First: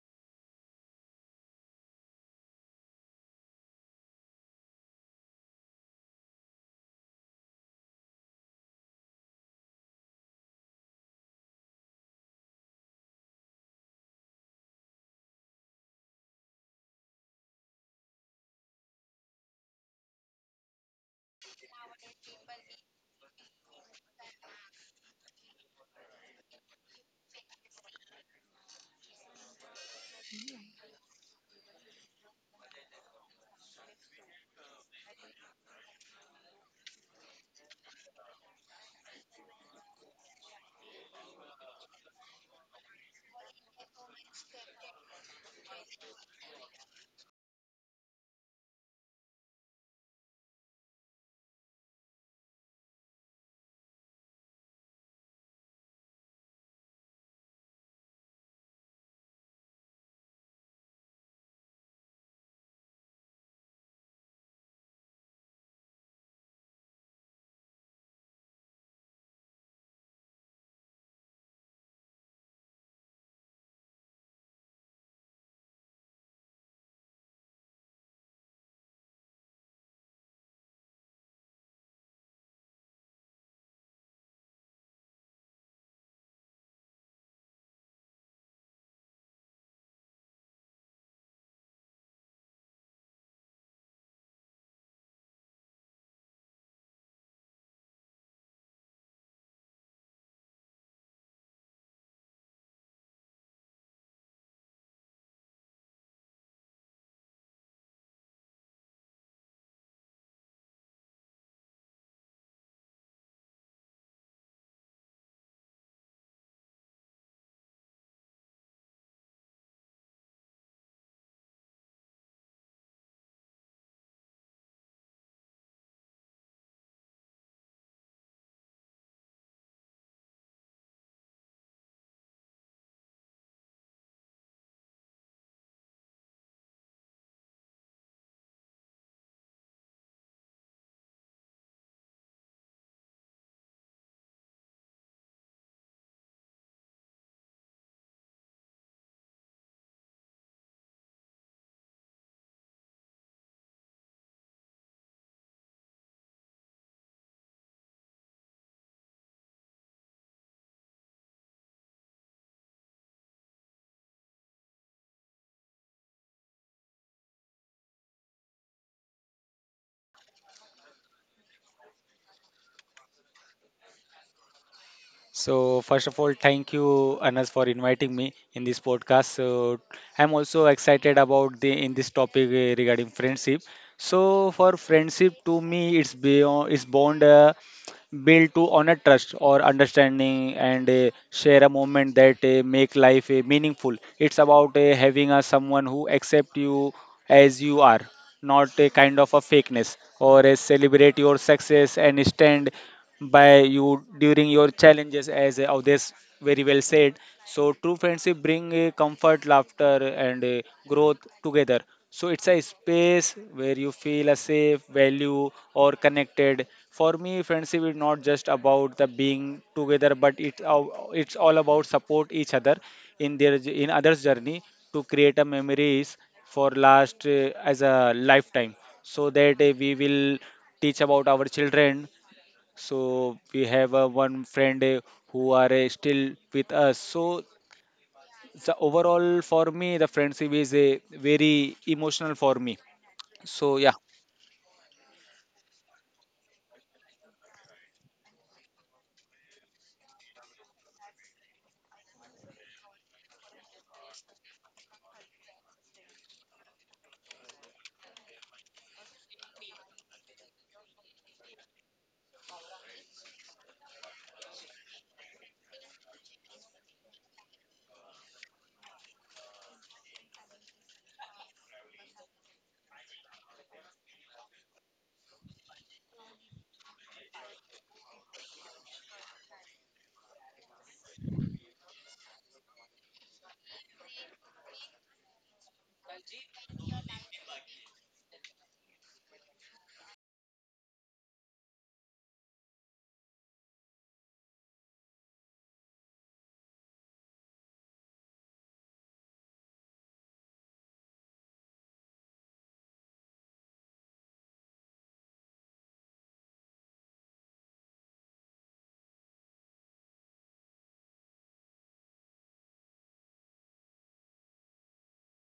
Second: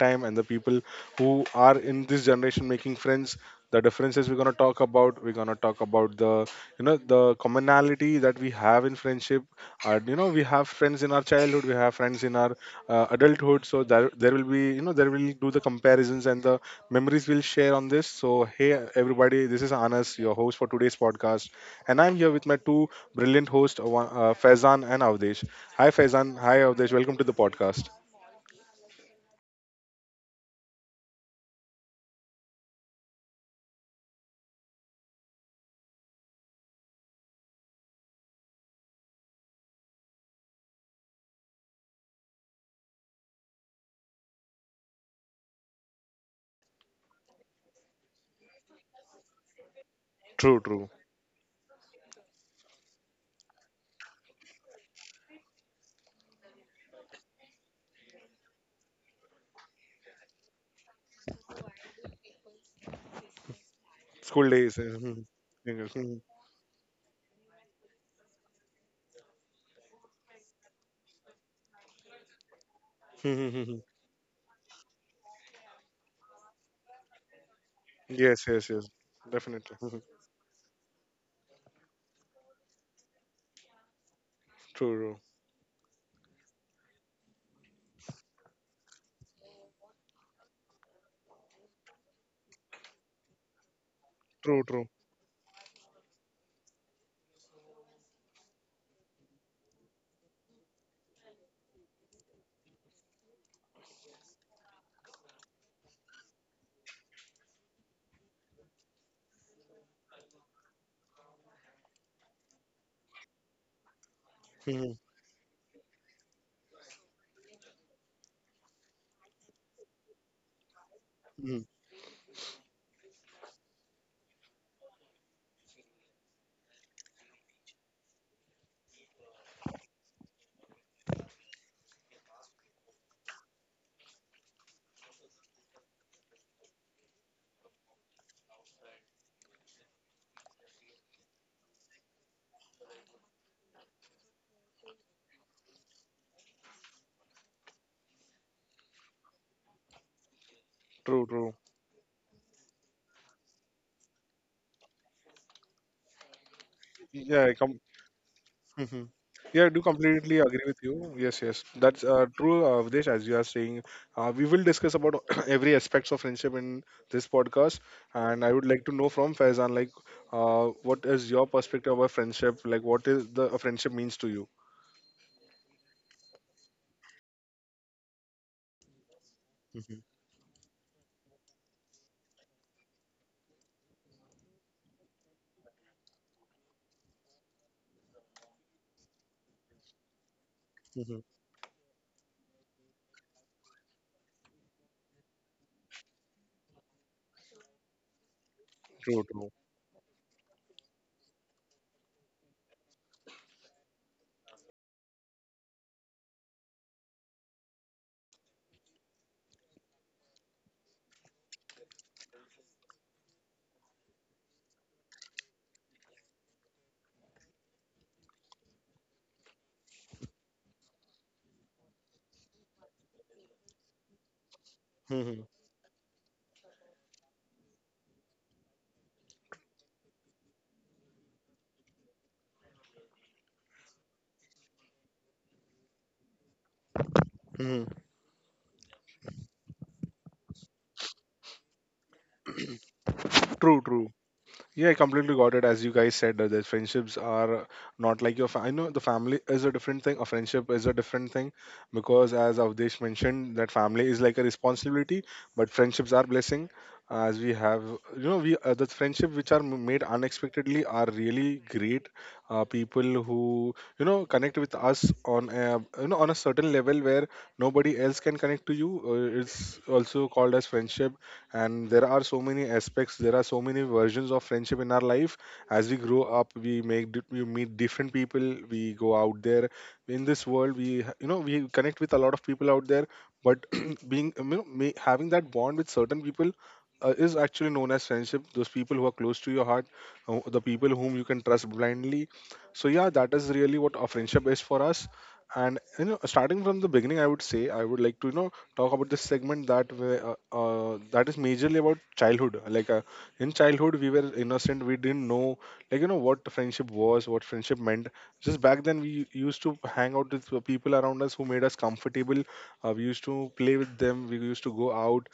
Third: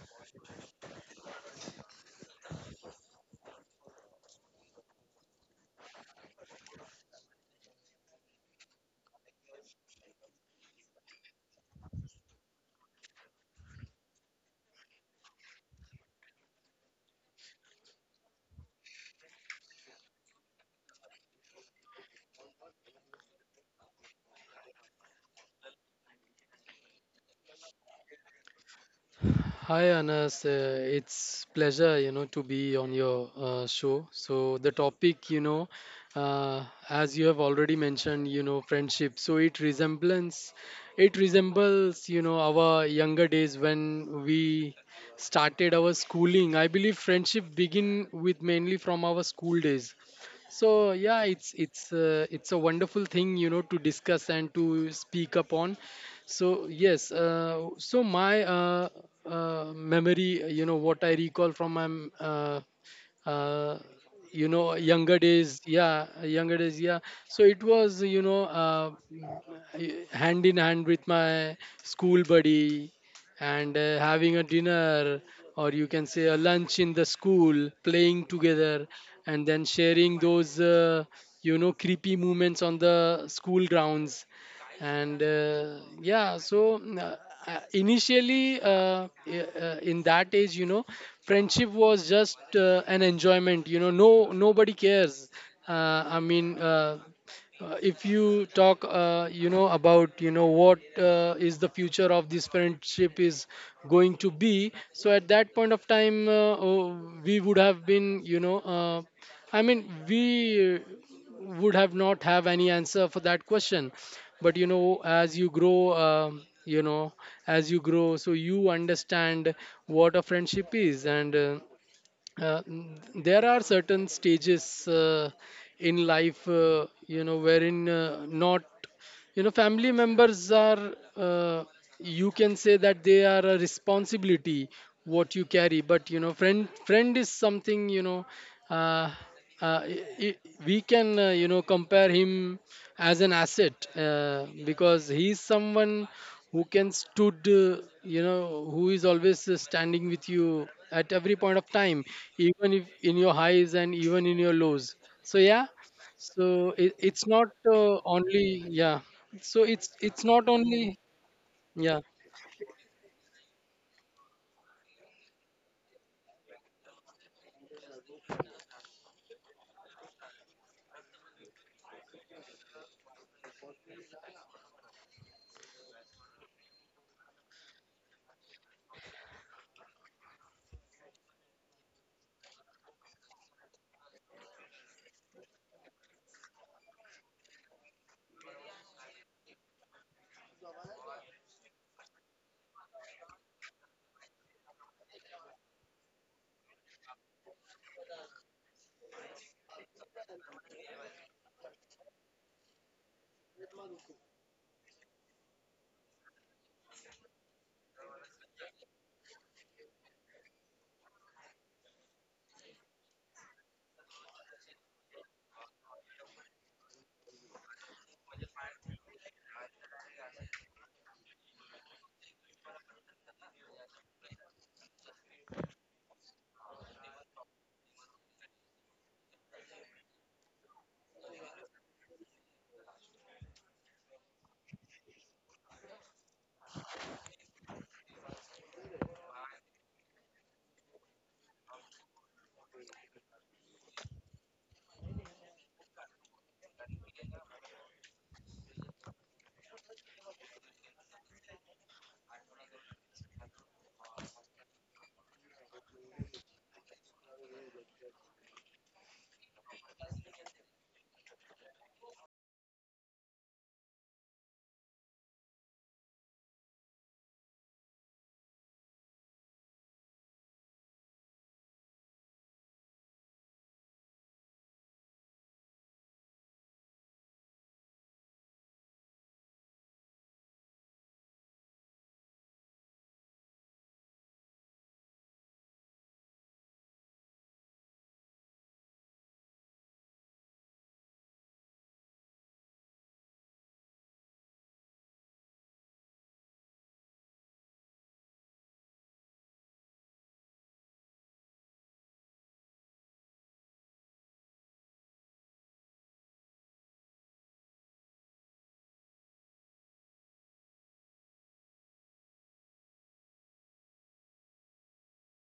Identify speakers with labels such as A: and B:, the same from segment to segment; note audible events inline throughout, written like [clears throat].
A: time and the people who are in this generation making friends. The differences we're gonna talk about. We're gonna talk about the the commonality that we have in friendship are, we have friends in our childhood, we have friends in our adulthood. So there will be, there will do the comparisons and the memories we'll share on this. So hey everybody, this is Anas, your host for today's podcast, and I'm here with my two brilliant hosts, Faizan and Avdesh. Hi Faizan, hi Avdesh, welcome to the podcast.
B: Hi Anas, it's pleasure to be on your show. So the topic as you have already mentioned, you know, friendship. So it resembles you know our younger days when we started our schooling. I believe friendship begin with mainly from our school days,
A: True,
B: so
A: true.
B: yeah, it's a wonderful thing you know to discuss and to speak upon. So yes, so my memory, you know what I recall from my uh, you
A: School
B: know
A: days. [laughs]
B: younger
A: Mhm.
B: days, yeah,
A: Yes.
B: younger days, yeah. So it was hand in hand with my school buddy, and
A: Mhm.
B: having a dinner or you can say a lunch in the school, playing
A: [laughs] Yes,
B: together,
A: yes, yes.
B: and then
A: Definitely.
B: sharing
A: [laughs]
B: those creepy moments on the school grounds. And
A: True.
B: yeah, so initially, in that age you know friendship was just an enjoyment, you know, no nobody
A: True. True,
B: cares. I mean, if you talk you know about you know what is the future of this friendship is going to be, so at that point of time, oh, we would have been I mean we would have not have any answer for that question. But you know,
A: true.
B: as you grow, as you grow, so you understand what a friendship is. And
A: [laughs]
B: there are certain stages in life, you know, wherein, not you know family members are, you can say that they are a responsibility what you carry, but you know friend is something, uh, uh, i- i- we can you know compare him as an asset, because he's someone who can stood, you know, who is always standing with you at every
A: True,
B: point of
A: true.
B: time, even if in your highs and even in your lows. So yeah, so it's not
A: Yeah, I com-
B: only, yeah,
A: Mhm.
B: so
A: Yeah, I do
B: it's not
A: completely agree with
B: only,
A: you. Yes, yes,
B: yeah,
A: that's true, Videsh. As you are saying, we will discuss about [coughs] [clears throat] every aspects of friendship in this podcast, and I would like to know from Faizan, like, what is your perspective about friendship? Like, what is the a friendship means to you?
C: So, first of all, thank you, Anas, for inviting me in this podcast. So,
A: Mhm.
C: I'm also excited about the in this topic regarding friendship. So, for friendship, to me, it's beyond it's bond built to honor trust or understanding, and
A: Mhm.
C: share a moment that make life meaningful. It's about having a someone who accept you as you are, not a kind
A: True,
C: of a
A: true.
C: fakeness, or a celebrate your success and stand by you during your challenges as others very well said. So true friendship bring a comfort, laughter and a growth together. So it's a space where you feel a safe, value or connected. For me, friendship is not just about the being together, but it's all about support each other in their in others' journey, to create a
A: Mhm.
C: memories for last as a lifetime, so that we will teach about our children. So we have one friend who are still with us. So
A: Mhm.
C: the overall for me, the friendship is very emotional for me, so
A: True,
C: yeah.
A: true. Yeah, I completely got it. As you guys said, that friendships are not like your. Fa- I know the family is a different thing. A friendship is a different thing, because as Avdesh mentioned, that family is like a responsibility, but friendships are blessing. As we have, we the friendship which are m- made unexpectedly are really great. People who connect with us on a, on a certain level where nobody else can connect to you. It's also called as friendship, and there are so many aspects, there are so many versions of friendship in our life. As we grow up, we make di- we meet different people, we go out there in this world, we ha- we connect with a lot of people out there, but [clears throat] being, ma- having that bond with certain people is actually known as friendship. Those people who are close to your heart, the people whom you can trust blindly. So yeah, that is really what a friendship is for us. And starting from the beginning, I would say I would like to talk about the segment that way, that is majorly about childhood. Like in childhood, we were innocent. We didn't know, what friendship was, what friendship meant. Just back then, we used to hang out with the people around us who made us comfortable. We used to play with them. We used to go out.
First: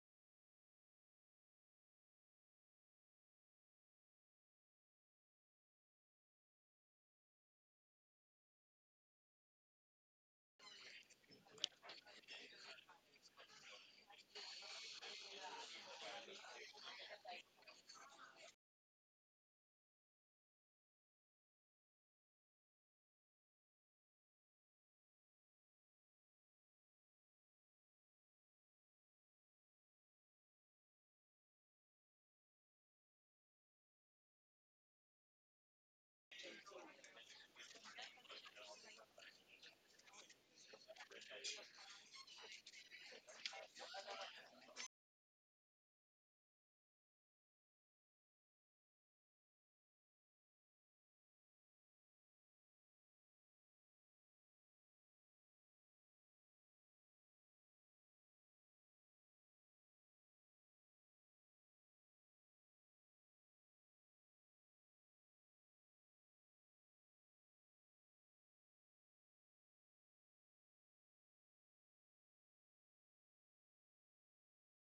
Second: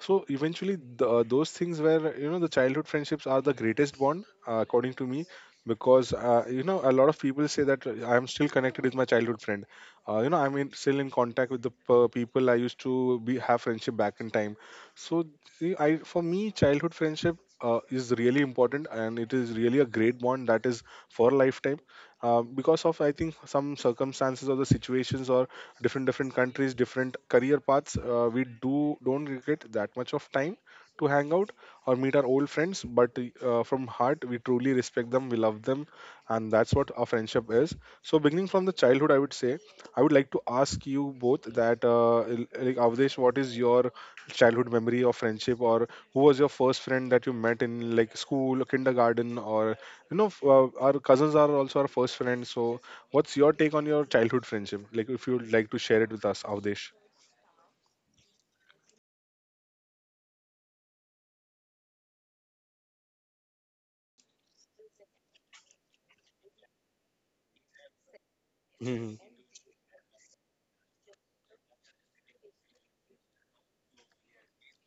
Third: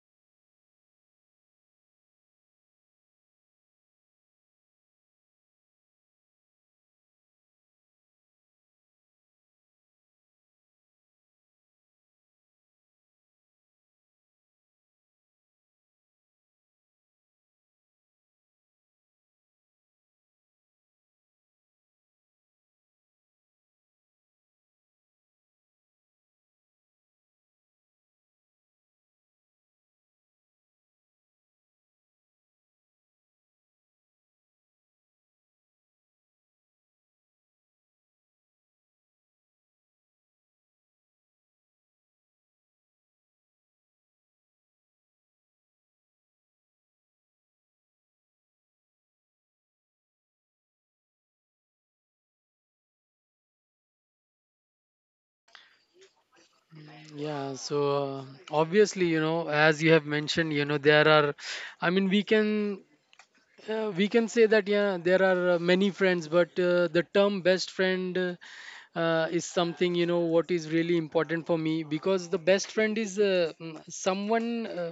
A: So eventually, those things where the childhood friendships are the greatest bond, according to me, because a lot of people say that I am still connected with my childhood friend, I'm in, still in contact with the p- people I used to be have friendship back in time. So see, I, for me childhood friendship is really important, and it is really a great bond that is for a lifetime, because of I think some circumstances or the situations or different different countries, different career paths, we do don't get that much of time to hang out or meet our old friends. But from heart we truly respect them, we love them, and that's what our friendship is. So beginning from the childhood, I would say I would like to ask you both that, l- like Avdesh, what is your childhood memory of friendship, or who was your first friend that you met in like school, kindergarten, or f- our cousins are also our first friends. So, what's your take on your childhood friendship? Like, if you'd like to share it with us, Avdesh.
B: yeah. So obviously, you know, as you have mentioned, you know, there are, I mean, we can, uh, we can say that yeah, there are many friends, but the term best friend
A: Mhm.
B: is something you know what is really important for me, because the best friend is someone Uh,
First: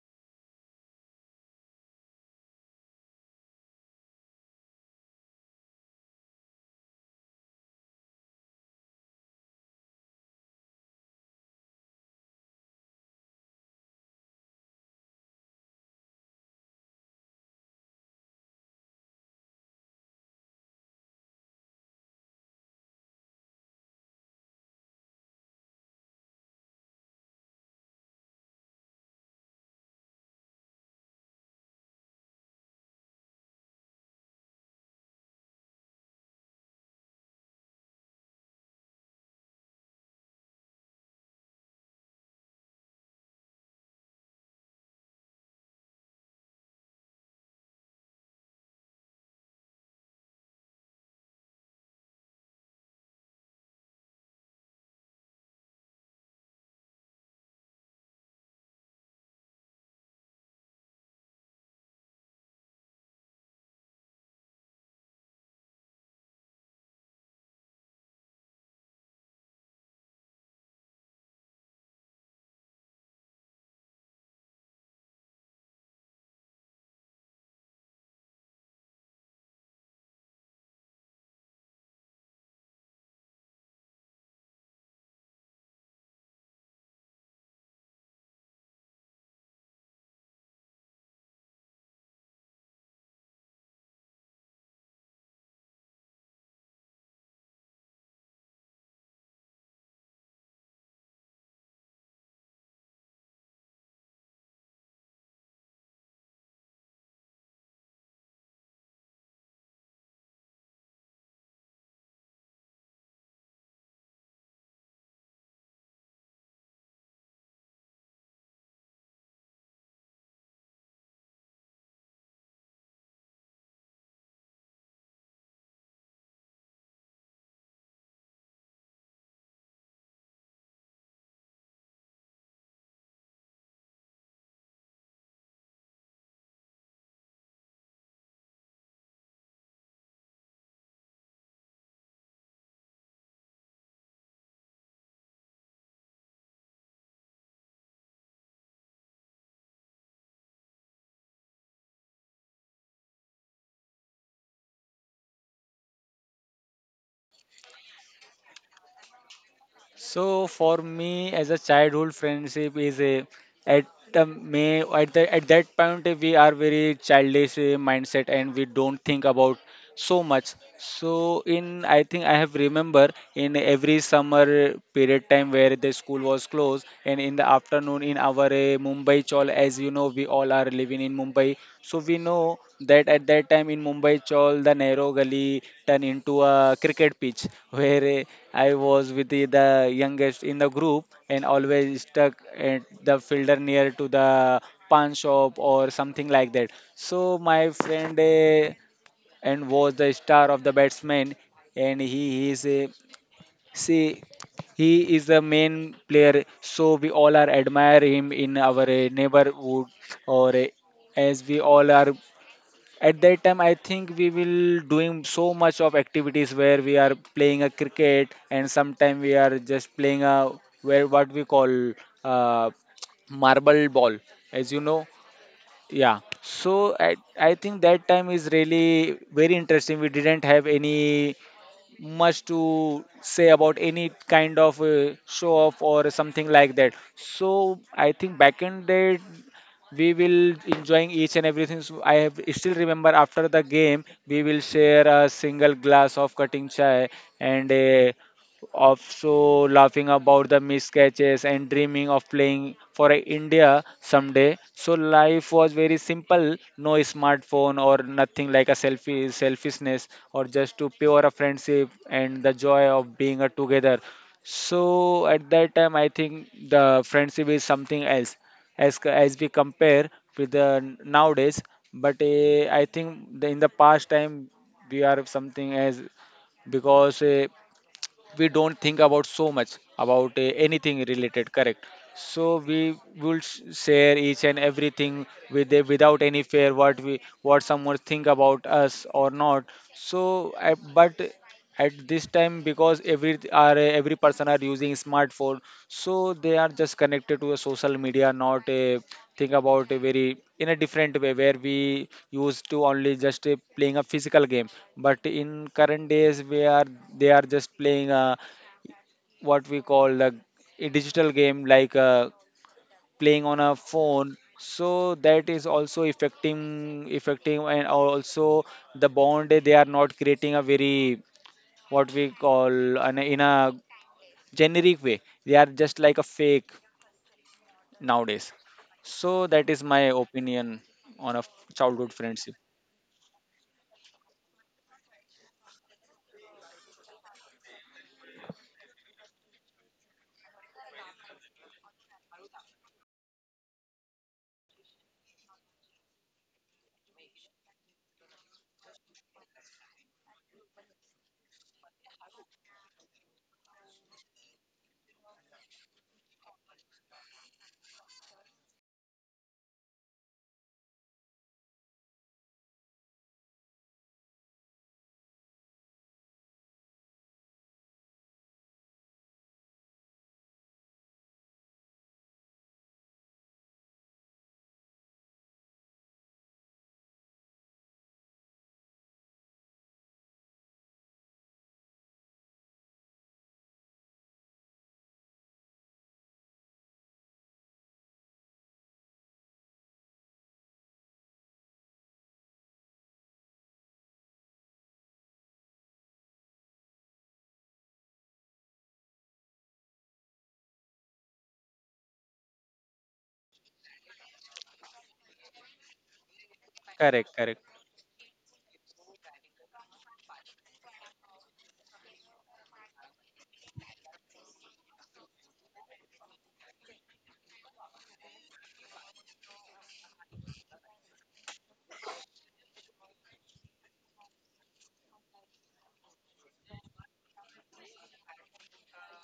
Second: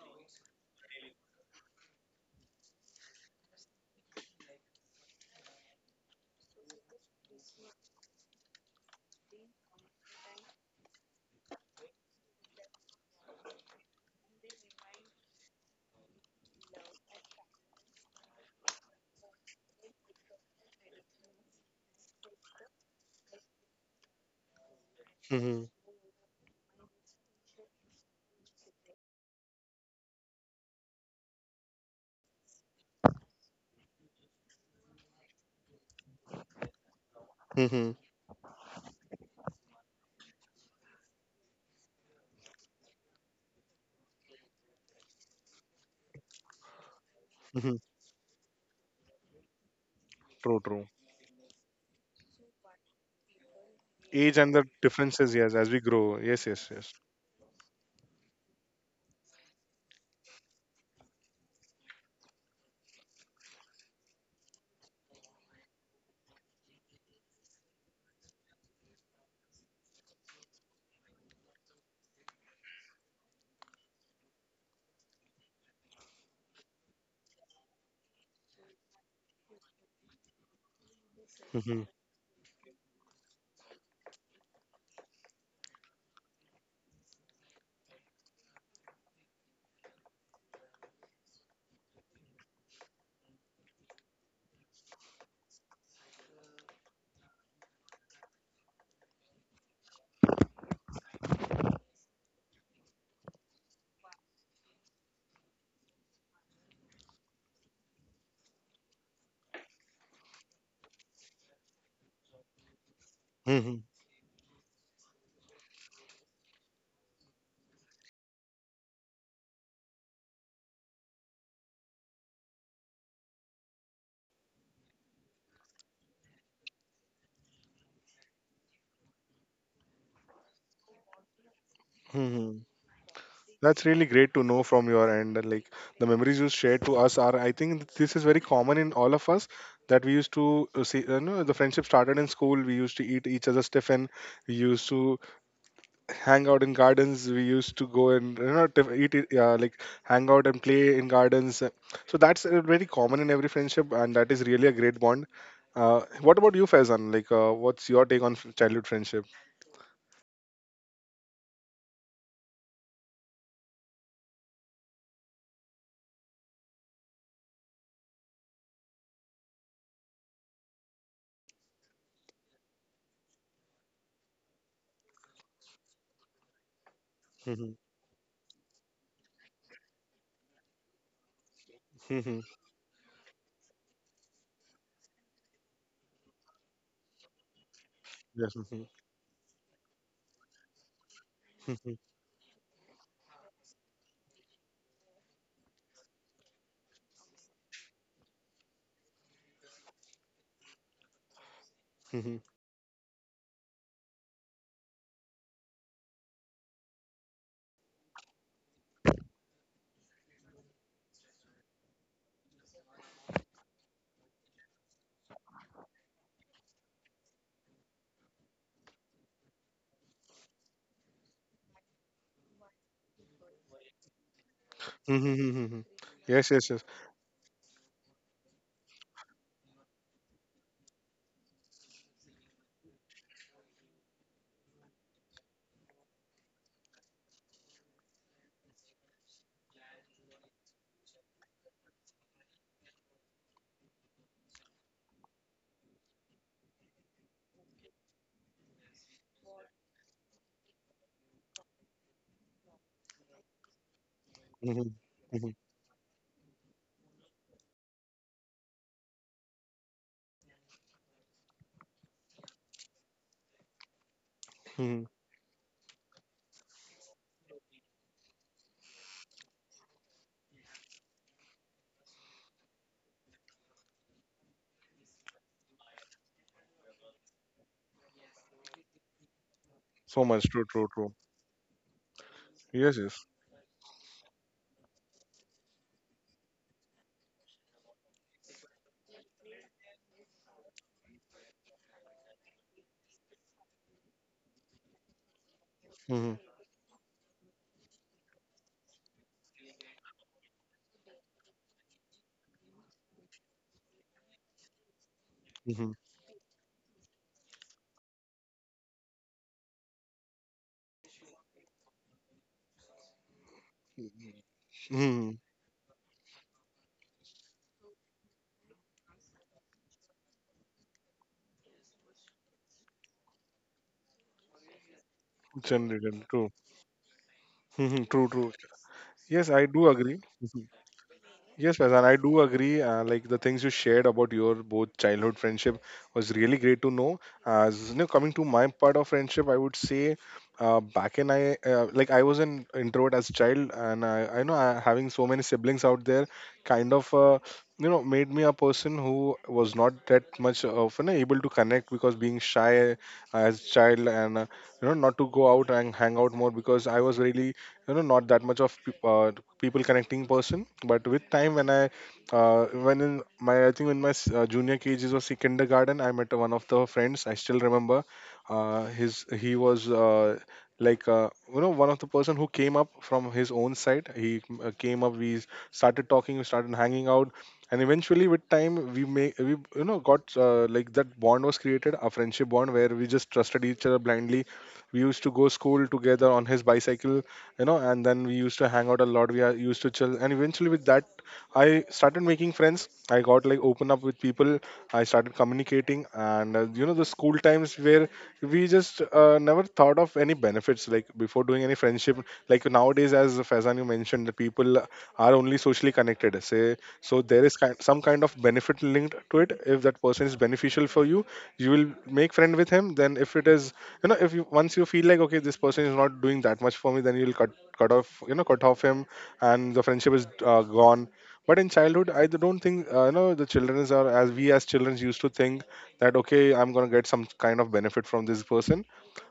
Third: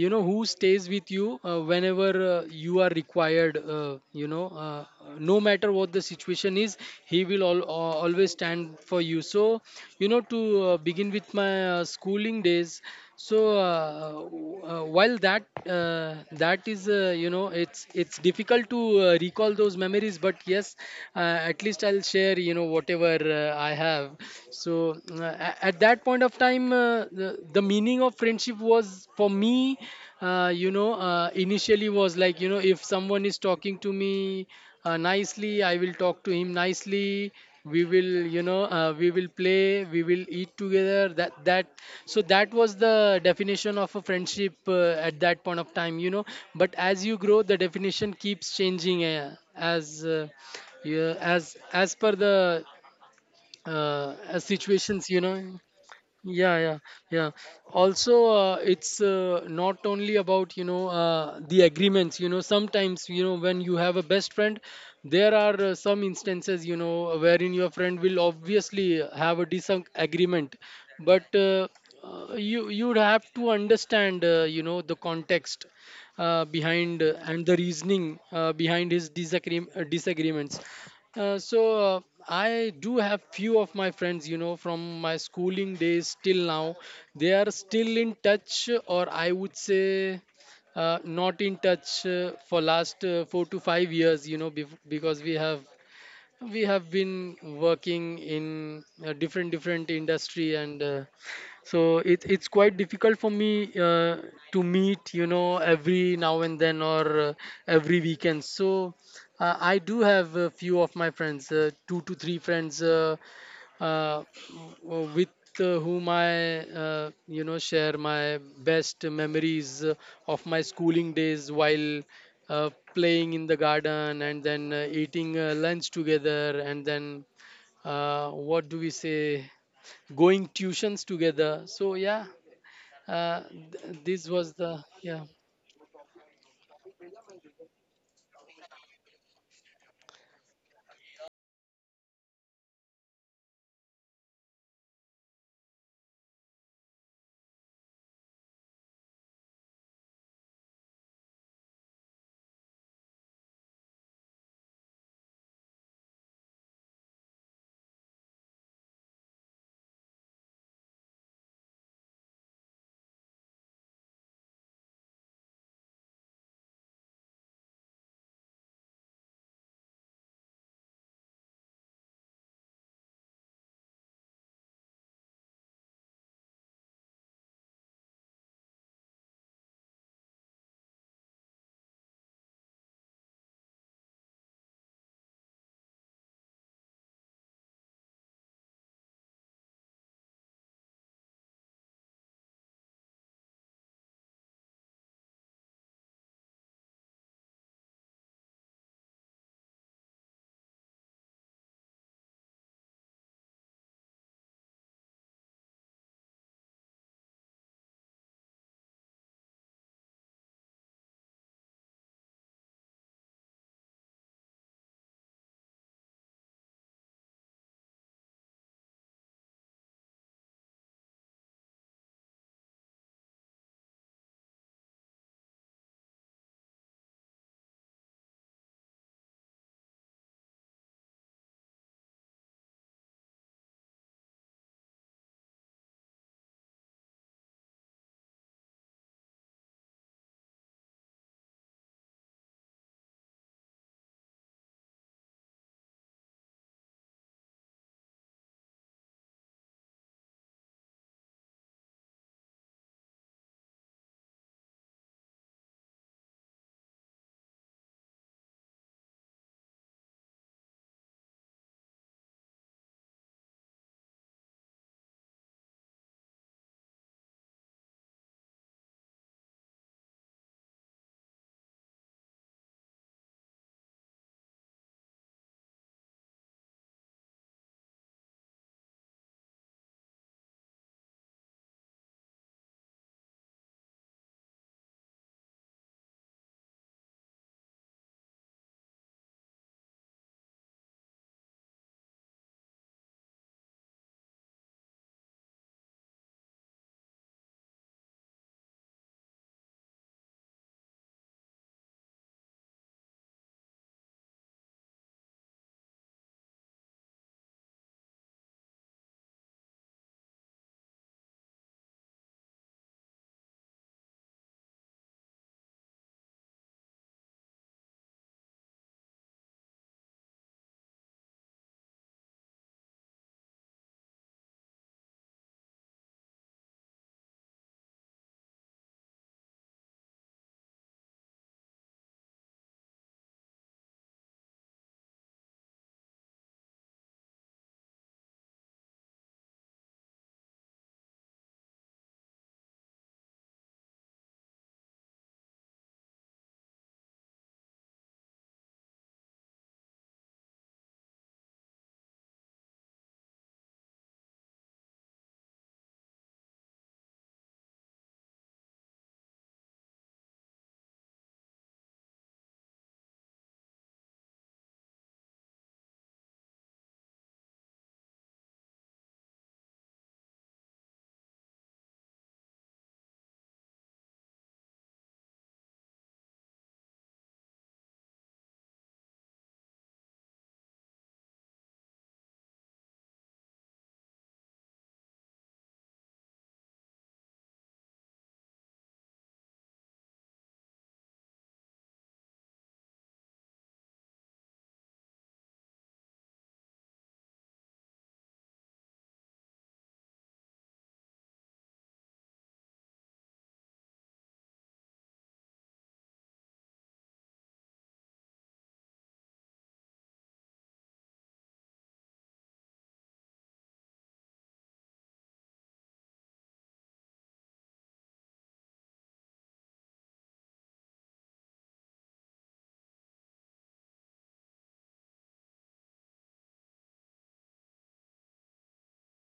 B: you know who stays with you whenever you are required, no matter what the situation is, he will always stand for you. So you know, to begin with my schooling days, so while that, that is, you know, it's difficult to recall those memories, but yes, uh, at least I'll share you know whatever I have. So uh,
A: Mhm.
B: at that point of time, the meaning of friendship was for me, initially was like you know if someone is talking to me nicely, I will talk to him nicely. We
A: Mhm.
B: will we will play, we will eat together, that that so that was the definition of a friendship, at that point of time, you know. But as you grow, the
A: Mhm.
B: definition keeps changing, as
A: True, true.
B: yeah, as per the, as
A: Age and the
B: situations you know.
A: differences, yes, as we grow.
B: Yeah,
A: Yes, yes,
B: yeah,
A: yes.
B: yeah. Also, it's not only about the agreements. You know, sometimes you know when you have a best friend, there are some instances you know wherein your friend will obviously have a disagreement. But you you'd have to understand, you know, the context behind, and the reasoning behind his disagreements. uh, so
A: Mhm.
B: uh, I do have few of my friends, you know, from my schooling days till now. They are still in touch, or I would say, not in touch for last 4 to 5 years, you know, because we have been working in different different industry. And so it's quite difficult for me to meet you know every now and then, or every weekend. So I do have a few of my friends, two to three friends,
A: Mhm.
B: uh, with, whom I, you know, share my best memories of my schooling days, while uh, playing in the garden, and then eating lunch together, and then, what do we say, going tuitions together. So yeah,
A: Mhm. That's really
B: this
A: great to
B: was
A: know
B: the,
A: from your
B: yeah.
A: end. Like the memories you shared to us are, I think this is very common in all of us, that we used to see. You know, the friendship started in school. We used to eat each other's tiffin. We used to hang out in gardens. We used to go and tiff- eat it, like hang out and play in gardens. So that's very common in every friendship, and that is really a great bond. What about you, Faizan? Like, what's your take on f- childhood friendship?
C: So for me, as a childhood friendship is a at the may at the at that point, we are very childish mindset, and we don't think about so much. So, in I think I have remember in every summer period time where the school was closed, and in the
A: Mhm.
C: afternoon in our Mumbai, all, as you know, we all are living in Mumbai. So we
A: Mhm. [laughs]
C: know that at that time in Mumbai all the narrow gully turned into a cricket pitch, where
A: Yes.
C: I
A: Mhm.
C: was with the youngest in the group, and
A: Mhm.
C: always stuck at the fielder near to the pan shop or something like that. So my friend and was the star of the batsman, and
A: Mhm.
C: he is a see, he is the main player, so we all are admire him in our neighborhood, or as we all are. At that time, I think we will doing so much of activities where we are playing a cricket, and sometime we are just playing a where what we call uh, marble ball, as you
A: Mhm.
C: know.
A: Mhm. Mhm.
C: Yeah.
A: Yes. Yes. Yes.
C: So I think that time is really very interesting. We didn't have any much to say about any kind of show off or something like that. So I think back end day we will enjoying each and everything, so I have still remember after the game, we will share a single glass of cutting chai, and also laughing about the miscatches, and dreaming of playing for India someday.
A: Hmm.
C: So
A: Hmm.
C: life was very simple, no smartphone or nothing like a selfie selfishness, or just to pure a friendship and the joy of being together. So
A: Hmm.
C: at that time I think the friendship is something else as as we compare with the nowadays. But I think in the past time we are something as, because we don't think about so much
A: So
C: about
A: much true, true,
C: anything
A: true.
C: related, correct. So we
A: Yes, yes.
C: will share each and everything without any fear what someone think about us or not. So but at this time, because every person are using smartphone,
A: Mm-hmm.
C: so they are just connected to a social media, not a think about a very in a different way where we used to only just playing a physical game, but in
A: Mm-hmm.
C: current days we are they are just playing what we call the a digital game, like playing on a phone. So
A: Mm-hmm.
C: that is also affecting, and also the bond, they are not creating a very what we call in a generic way, they are just like
A: Generally,
C: a
A: true.
C: fake
A: Hmm. True, true.
C: nowadays.
A: Yes,
C: So
A: I
C: that
A: do
C: is my
A: agree.
C: opinion on a
A: Yes, Faizan, I
C: childhood
A: do
C: friendship.
A: agree. Like the things you shared about your both childhood friendship was really great to know. As you know, coming to my part of friendship, I would say back in I like I was an introvert as a child, and I know I, having so many siblings out there kind of made me a person who was not that much of, able to connect because being shy as a child, and not to go out and hang out more because I was really, not that much of uh, people connecting person. But with time, when in my, I think in my s- junior KGs or sec- kindergarten, I met one of the friends. I still remember, his he was like uh, one of the person who came up from his own side. He came up, we started talking, we started hanging out, and eventually with time we make we, got like that bond was created, a friendship bond where we just trusted each other blindly. We used to go school together on his bicycle, you know, and then we used to hang out a lot. We are used to chill, and eventually with that, I started making friends. I got like open up with people. I started communicating, and the school times where we just never thought of any benefits like before doing any friendship. Like nowadays, as Faizan you mentioned, the people are only socially connected say. So
C: Correct,
A: there is
C: correct.
A: kind, some kind of benefit linked to it. If that person is beneficial for you, you will make friend with him. Then if it is, if you once you feel like okay, this person is not doing that much for me, then you'll cut off, cut off him, and the friendship is gone. But in childhood, I don't think the children are as we as children used to think that okay, I'm going to get some kind of benefit from this person.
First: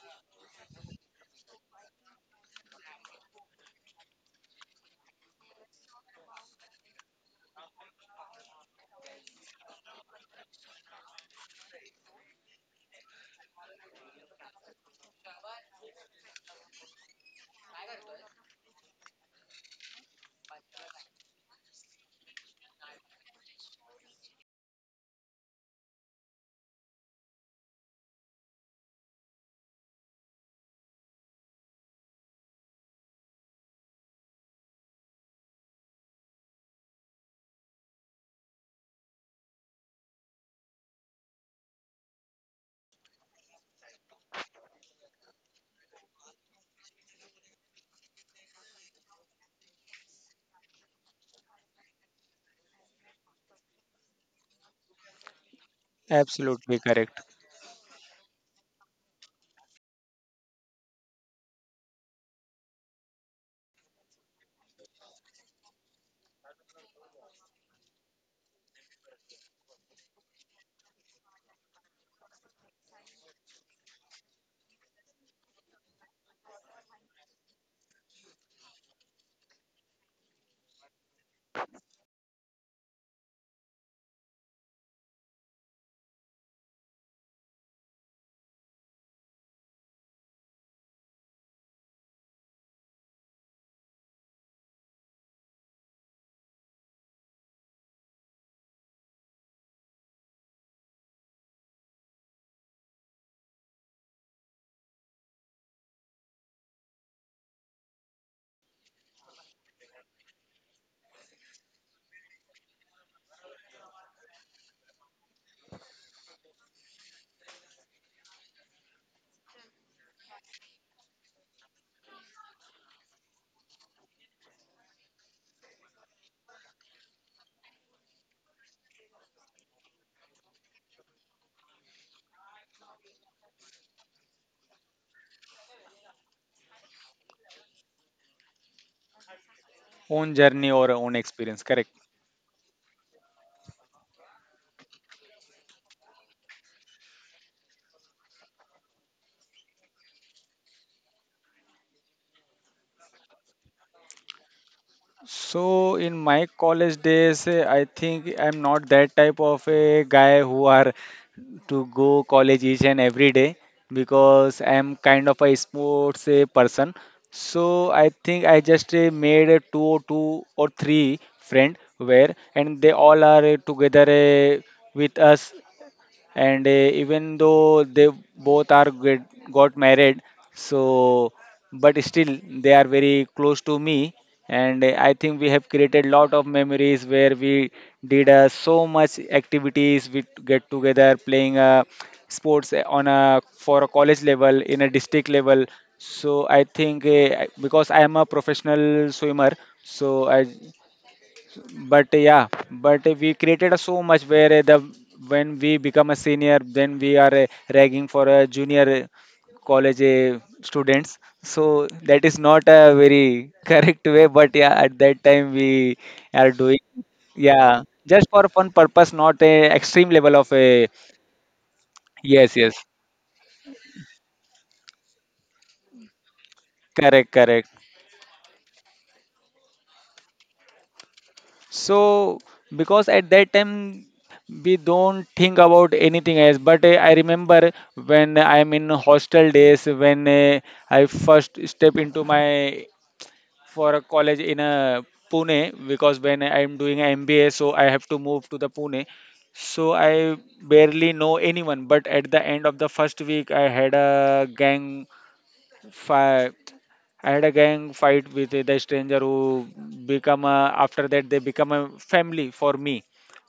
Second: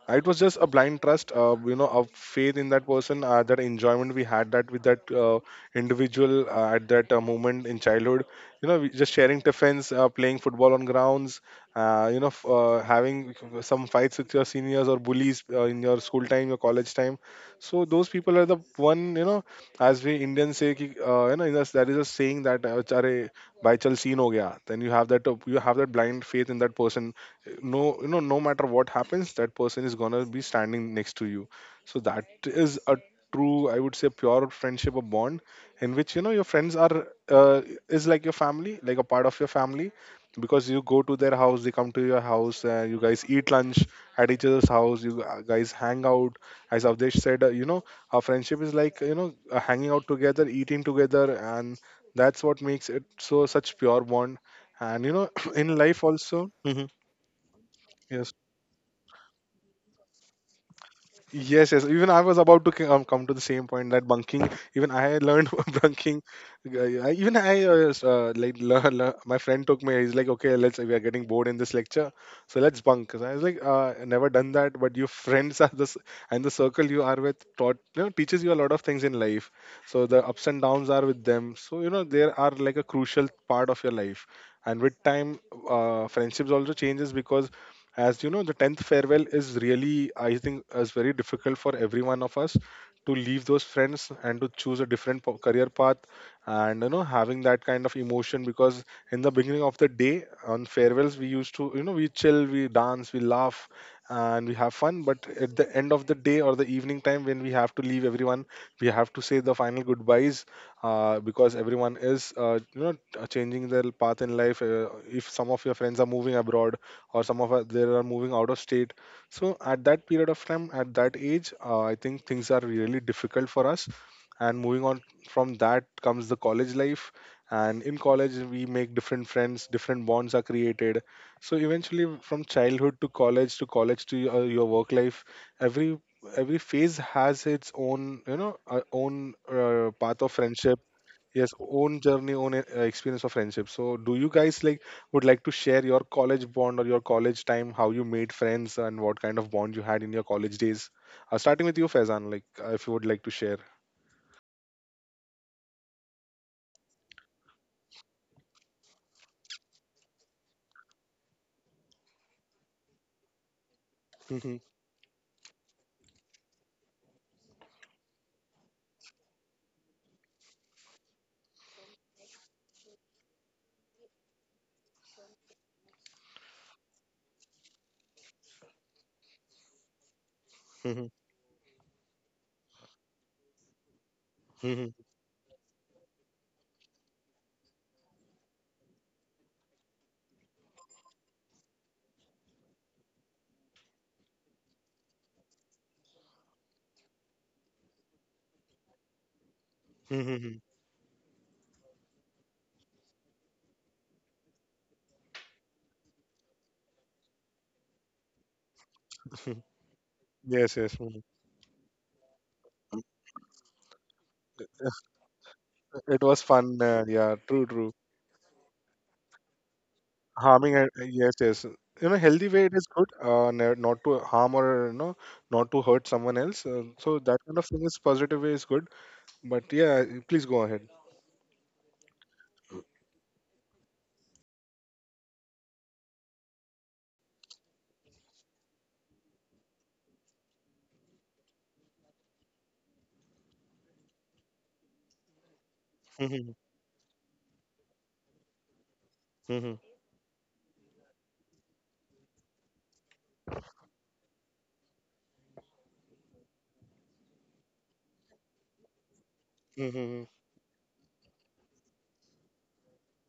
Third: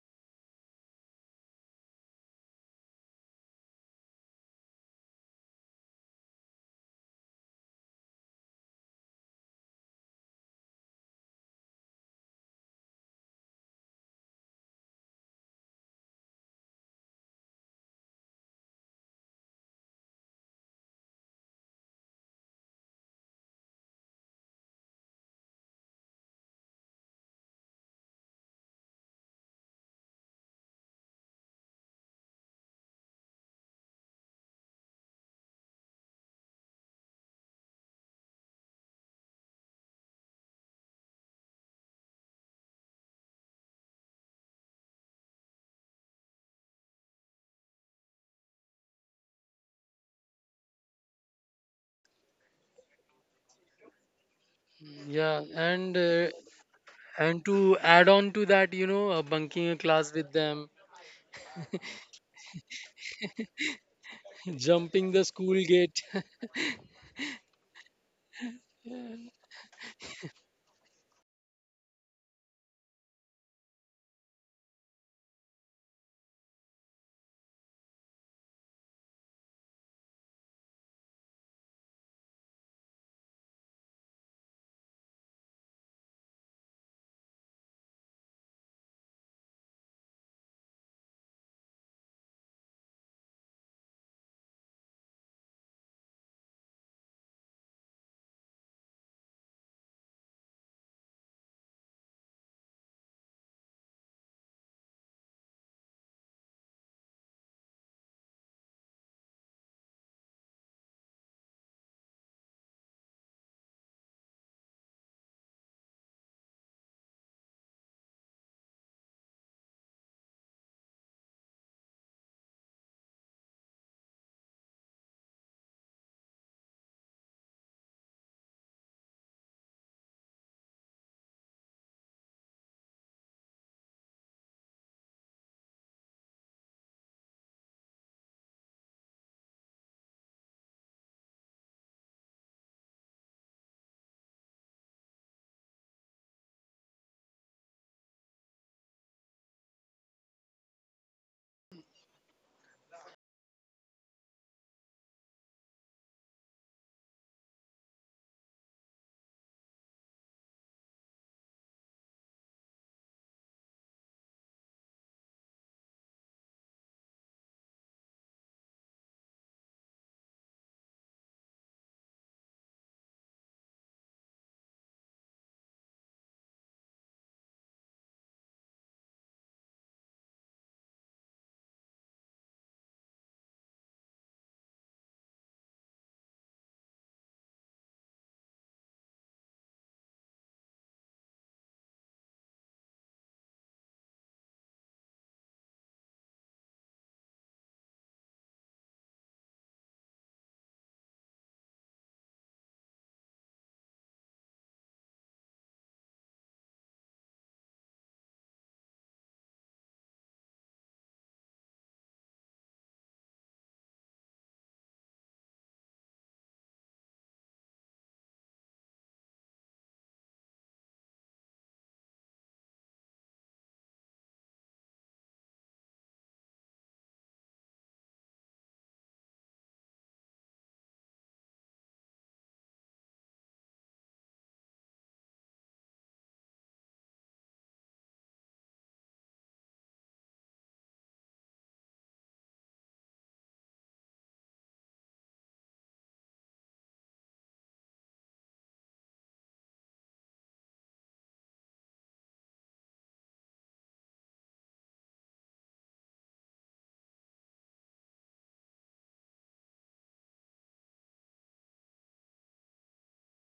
A: Uh, it was just a blind trust, a faith in that person, that enjoyment we had, that with that individual at that moment in childhood. You know, we just sharing tiffins, playing football on grounds, f- having some fights with your seniors or bullies in your school time, your college time. So those people are the one, you know, as we Indians say, ki, in us- there is a saying that, "Achare, bhai chal scene ho gaya." Then you have that blind faith in that person. No, no matter what happens, that person is gonna be standing next to you. So that is a true, I would say, pure friendship, a bond in which your friends are is like your family, like a part of your family, because you go to their house, they come to your house, you guys eat lunch at each other's house, you guys hang out. As Avdesh said, our friendship is like, hanging out together, eating together, and that's what makes it so such pure bond. And
B: Yeah,
A: [clears throat] in life also.
C: Absolutely
A: Mhm.
C: correct.
B: and to add on
A: Yes.
B: to that, you know, bunking a class with them,
A: Yes, yes. Even I was about to c- come to the same point, that bunking.
B: [laughs]
A: Even
B: jumping
A: I
B: the
A: learned
B: school
A: [laughs]
B: gate
A: bunking.
B: [laughs]
A: Uh, I, even I s- like lear- lear- my friend took me. He's like, okay, let's. We are getting bored in this lecture, so let's bunk. So I was like, I never done that. But your friends are this and the circle you are with taught you know teaches you a lot of things in life. So the ups and downs are with them. So you know they are like a crucial part of your life. And with time, friendships also changes because as you know the 10th farewell is really I think is very difficult for every one of us to leave those friends and to choose a career path, and you know having that kind of emotion because in the beginning of the day on farewells we used to, you know, we chill, we dance, we laugh and we have fun, but at the end of the day or the evening time when we have to leave everyone, we have to say the final goodbyes, because everyone is you know changing their path in life. Uh, if some of your friends are moving abroad or some of us there are moving out of state, so at that period of time, at that age, I think things are really difficult for us. And moving on from that comes the college life, and in college we make different friends, different bonds are created. So eventually from childhood to college to college to your work life, every every phase has its own, you know, own path of
C: Own journey
A: friendship.
C: or own
A: Yes,
C: experience, correct.
A: own journey, own experience of friendship. So, do you guys like would like to share your college bond or your college time, how you made friends and what kind of bond you had in your college days? Starting with you, Faizan, like if you would like to share.
C: So in my college days, I think I'm not that type of a guy who are to go college each and every day,
A: [laughs]
C: because
A: Mhm,
C: I am kind of a sports person. So I think I just made a two or two or three friend where, and they all are together with us. And even though they both are got married,
A: mhm,
C: so but still they are very close to me. And
A: mhm,
C: I think we have created lot of memories where we did so much activities. We get together playing sports on a for a college level, in a district level. So I think because I am a professional swimmer, so I
A: mhm,
C: but yeah but we created a so much where the when we become a senior, then we are ragging for a junior
A: mhm.
C: college
A: Yes, yes.
C: students.
A: Mhm.
C: So that is not a very [laughs] correct way, but yeah, at that time we
A: It
C: are
A: was
C: doing,
A: fun. Yeah,
C: yeah,
A: true, true.
C: just for fun purpose, not a extreme level of
A: Harming,
C: a.
A: yes, yes. In a
C: Yes,
A: healthy
C: yes.
A: way, it is good. Not to harm or you know, not to hurt someone else. So
C: Correct,
A: that kind
C: correct.
A: of thing is positive way is good. But yeah, please go ahead.
C: So, because at that time we don't think about anything else. But I remember when I'm in hostel days, when I first step into my for a college in Pune, because when I'm
A: [laughs]
C: doing MBA, so I have to move to the Pune. So I barely know anyone. But at the end of the first week, I had a fire gang fight with the stranger, who
A: Mhm,
C: after that they become a family for me.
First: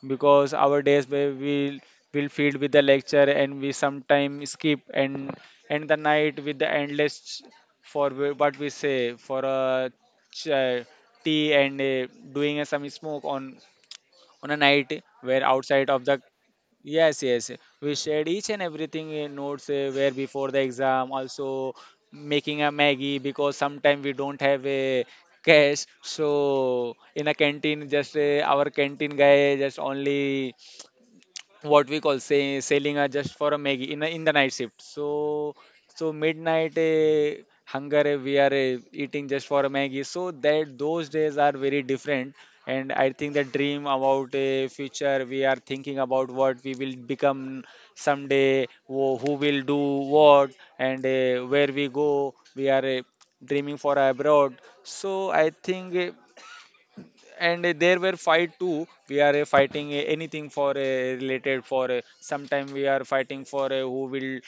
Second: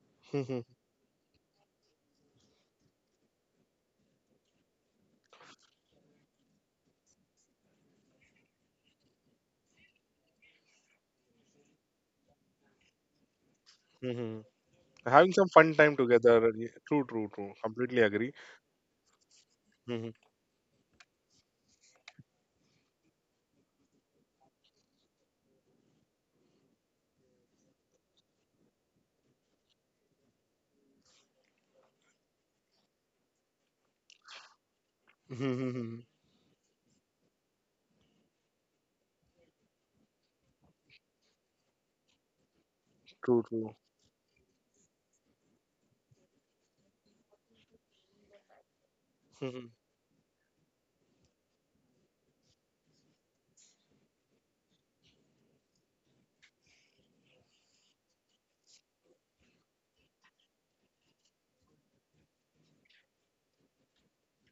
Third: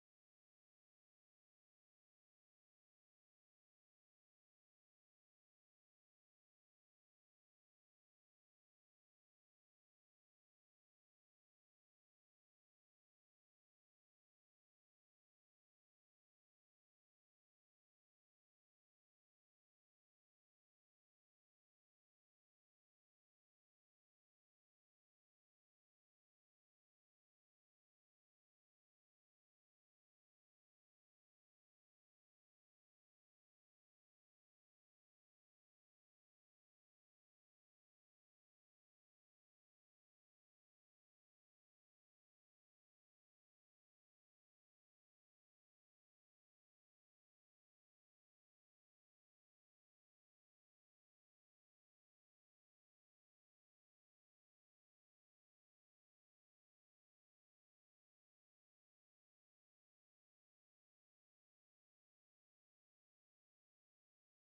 C: Because
A: mhm,
C: our days where we will feed with the lecture, and we sometime skip, and end the night with the endless for what we say for a ch- tea, and doing some smoke on
A: mhm.
C: on a night
A: Having
C: where
A: some fun
C: outside
A: time
C: of the.
A: together. Yeah, true,
C: Yes,
A: true,
C: yes.
A: true.
C: We
A: Completely
C: shared
A: agree.
C: each and everything in notes where
A: Mhm,
C: before the exam, also making a Maggie, because sometimes we don't have a cash. So in a canteen, just our canteen guy just only what we call say selling are just for a Maggie in the night shift.
A: mhm.
C: So
A: Hmm.
C: so midnight hunger, we are eating just for a Maggie. So that those days are very different. And I think
A: True,
C: the
A: true.
C: dream about a future, we are thinking about what we will become someday, who, will
A: Mhm.
C: do what, and where we go. We are dreaming for abroad. So I think, and there were fight too, we are fighting anything for related for sometime we are fighting for who will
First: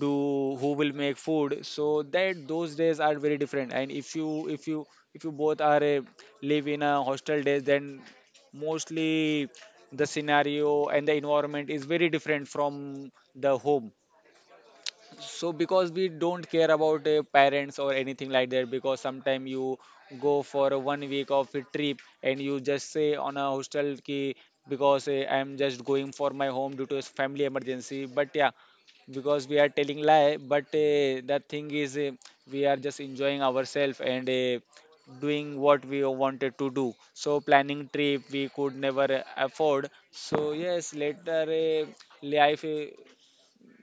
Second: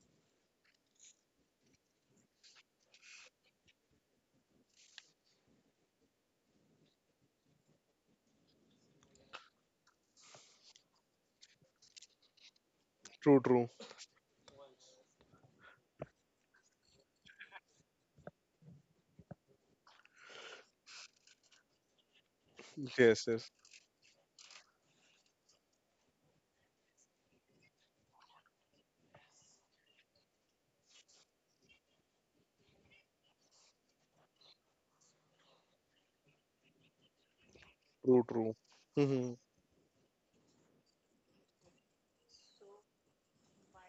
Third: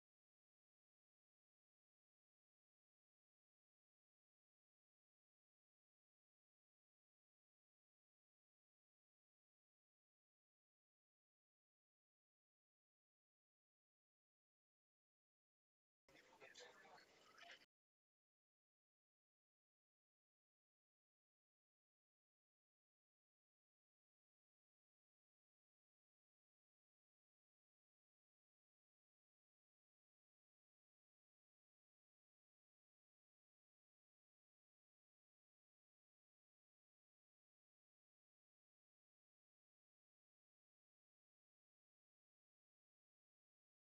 C: do who will make food. So that those days are very different, and if you if you both are live in a hostel days, then mostly the scenario and the environment is very different from
A: True,
C: the
A: true.
C: home. So because we don't care about parents or anything like that, because sometimes you go for a one week of a trip, and you just say
A: Yes,
C: on a
A: yes.
C: hostel key, because I'm just going for my home due to a family emergency. But yeah, because we are telling lie, but that thing is, we are just enjoying ourselves and doing what we wanted to do. So planning
A: True,
C: trip we
A: true.
C: could never
A: Mhm,
C: afford. So yes, later life,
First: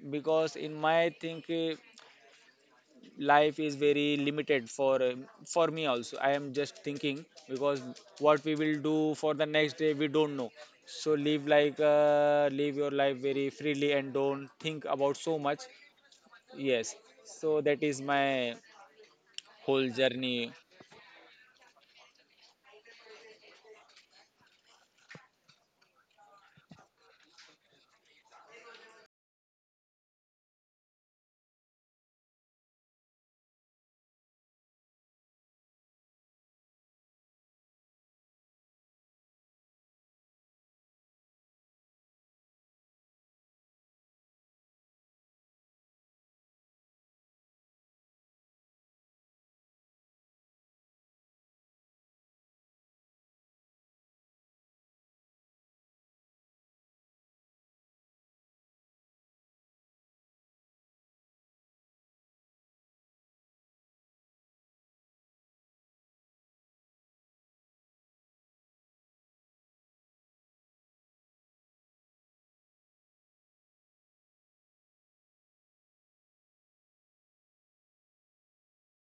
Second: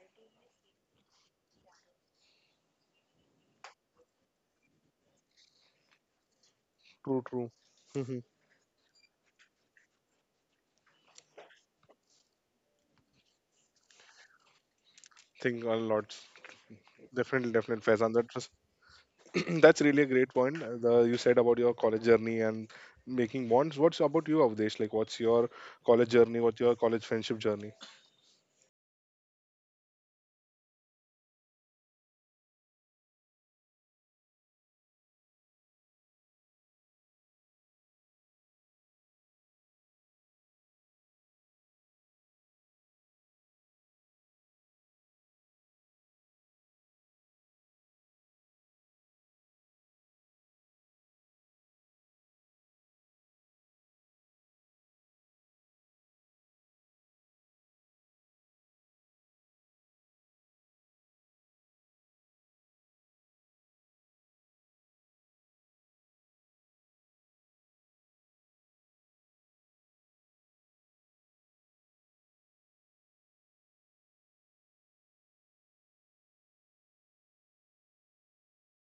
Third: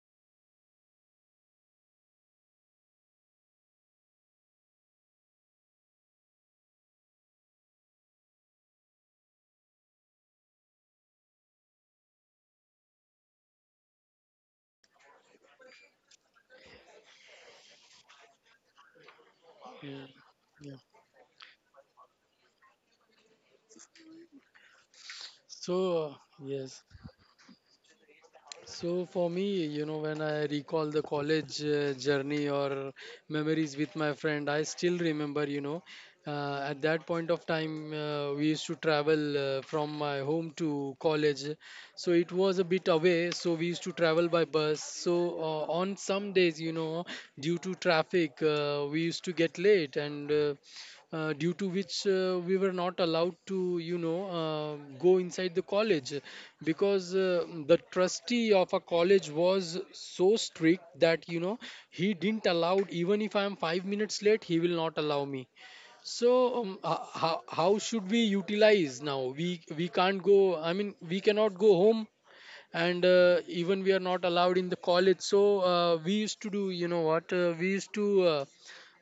C: because in my think, life is very limited for me also, I am just
A: true,
C: thinking,
A: true.
C: because
A: Mhm.
C: what we will do for the next day we don't know. So live live your life very freely, and don't think about so much.
A: Think a lot.
C: Yes.
A: Definitely,
C: So that
A: definitely,
C: is
A: Faizan. That was,
C: my
A: [clears throat] that's
C: whole
A: really a great
C: journey.
A: point.
B: yeah.
A: You said about your college journey and making bonds. What's about you, Avdesh? Like, what's your
B: So
A: college journey?
B: yes.
A: What's your college friendship journey?
B: So for me, you know, when I recall the college journey or memories with my friend, I still remember, you know, at that point of time, we used to travel from my home to college. So it was a bit away, so we used to travel by bus. So on some days, you know, due to traffic, we used to get late, and due to which we were not allowed to you know go inside the college, because the trustee of a college was so strict that you know he didn't allow, even if I am 5 minutes late he will not allow me. So how should we utilize? Now we can't go, I mean we cannot go home, and even we are not allowed in the college. So we used to do you know what, we used to uh,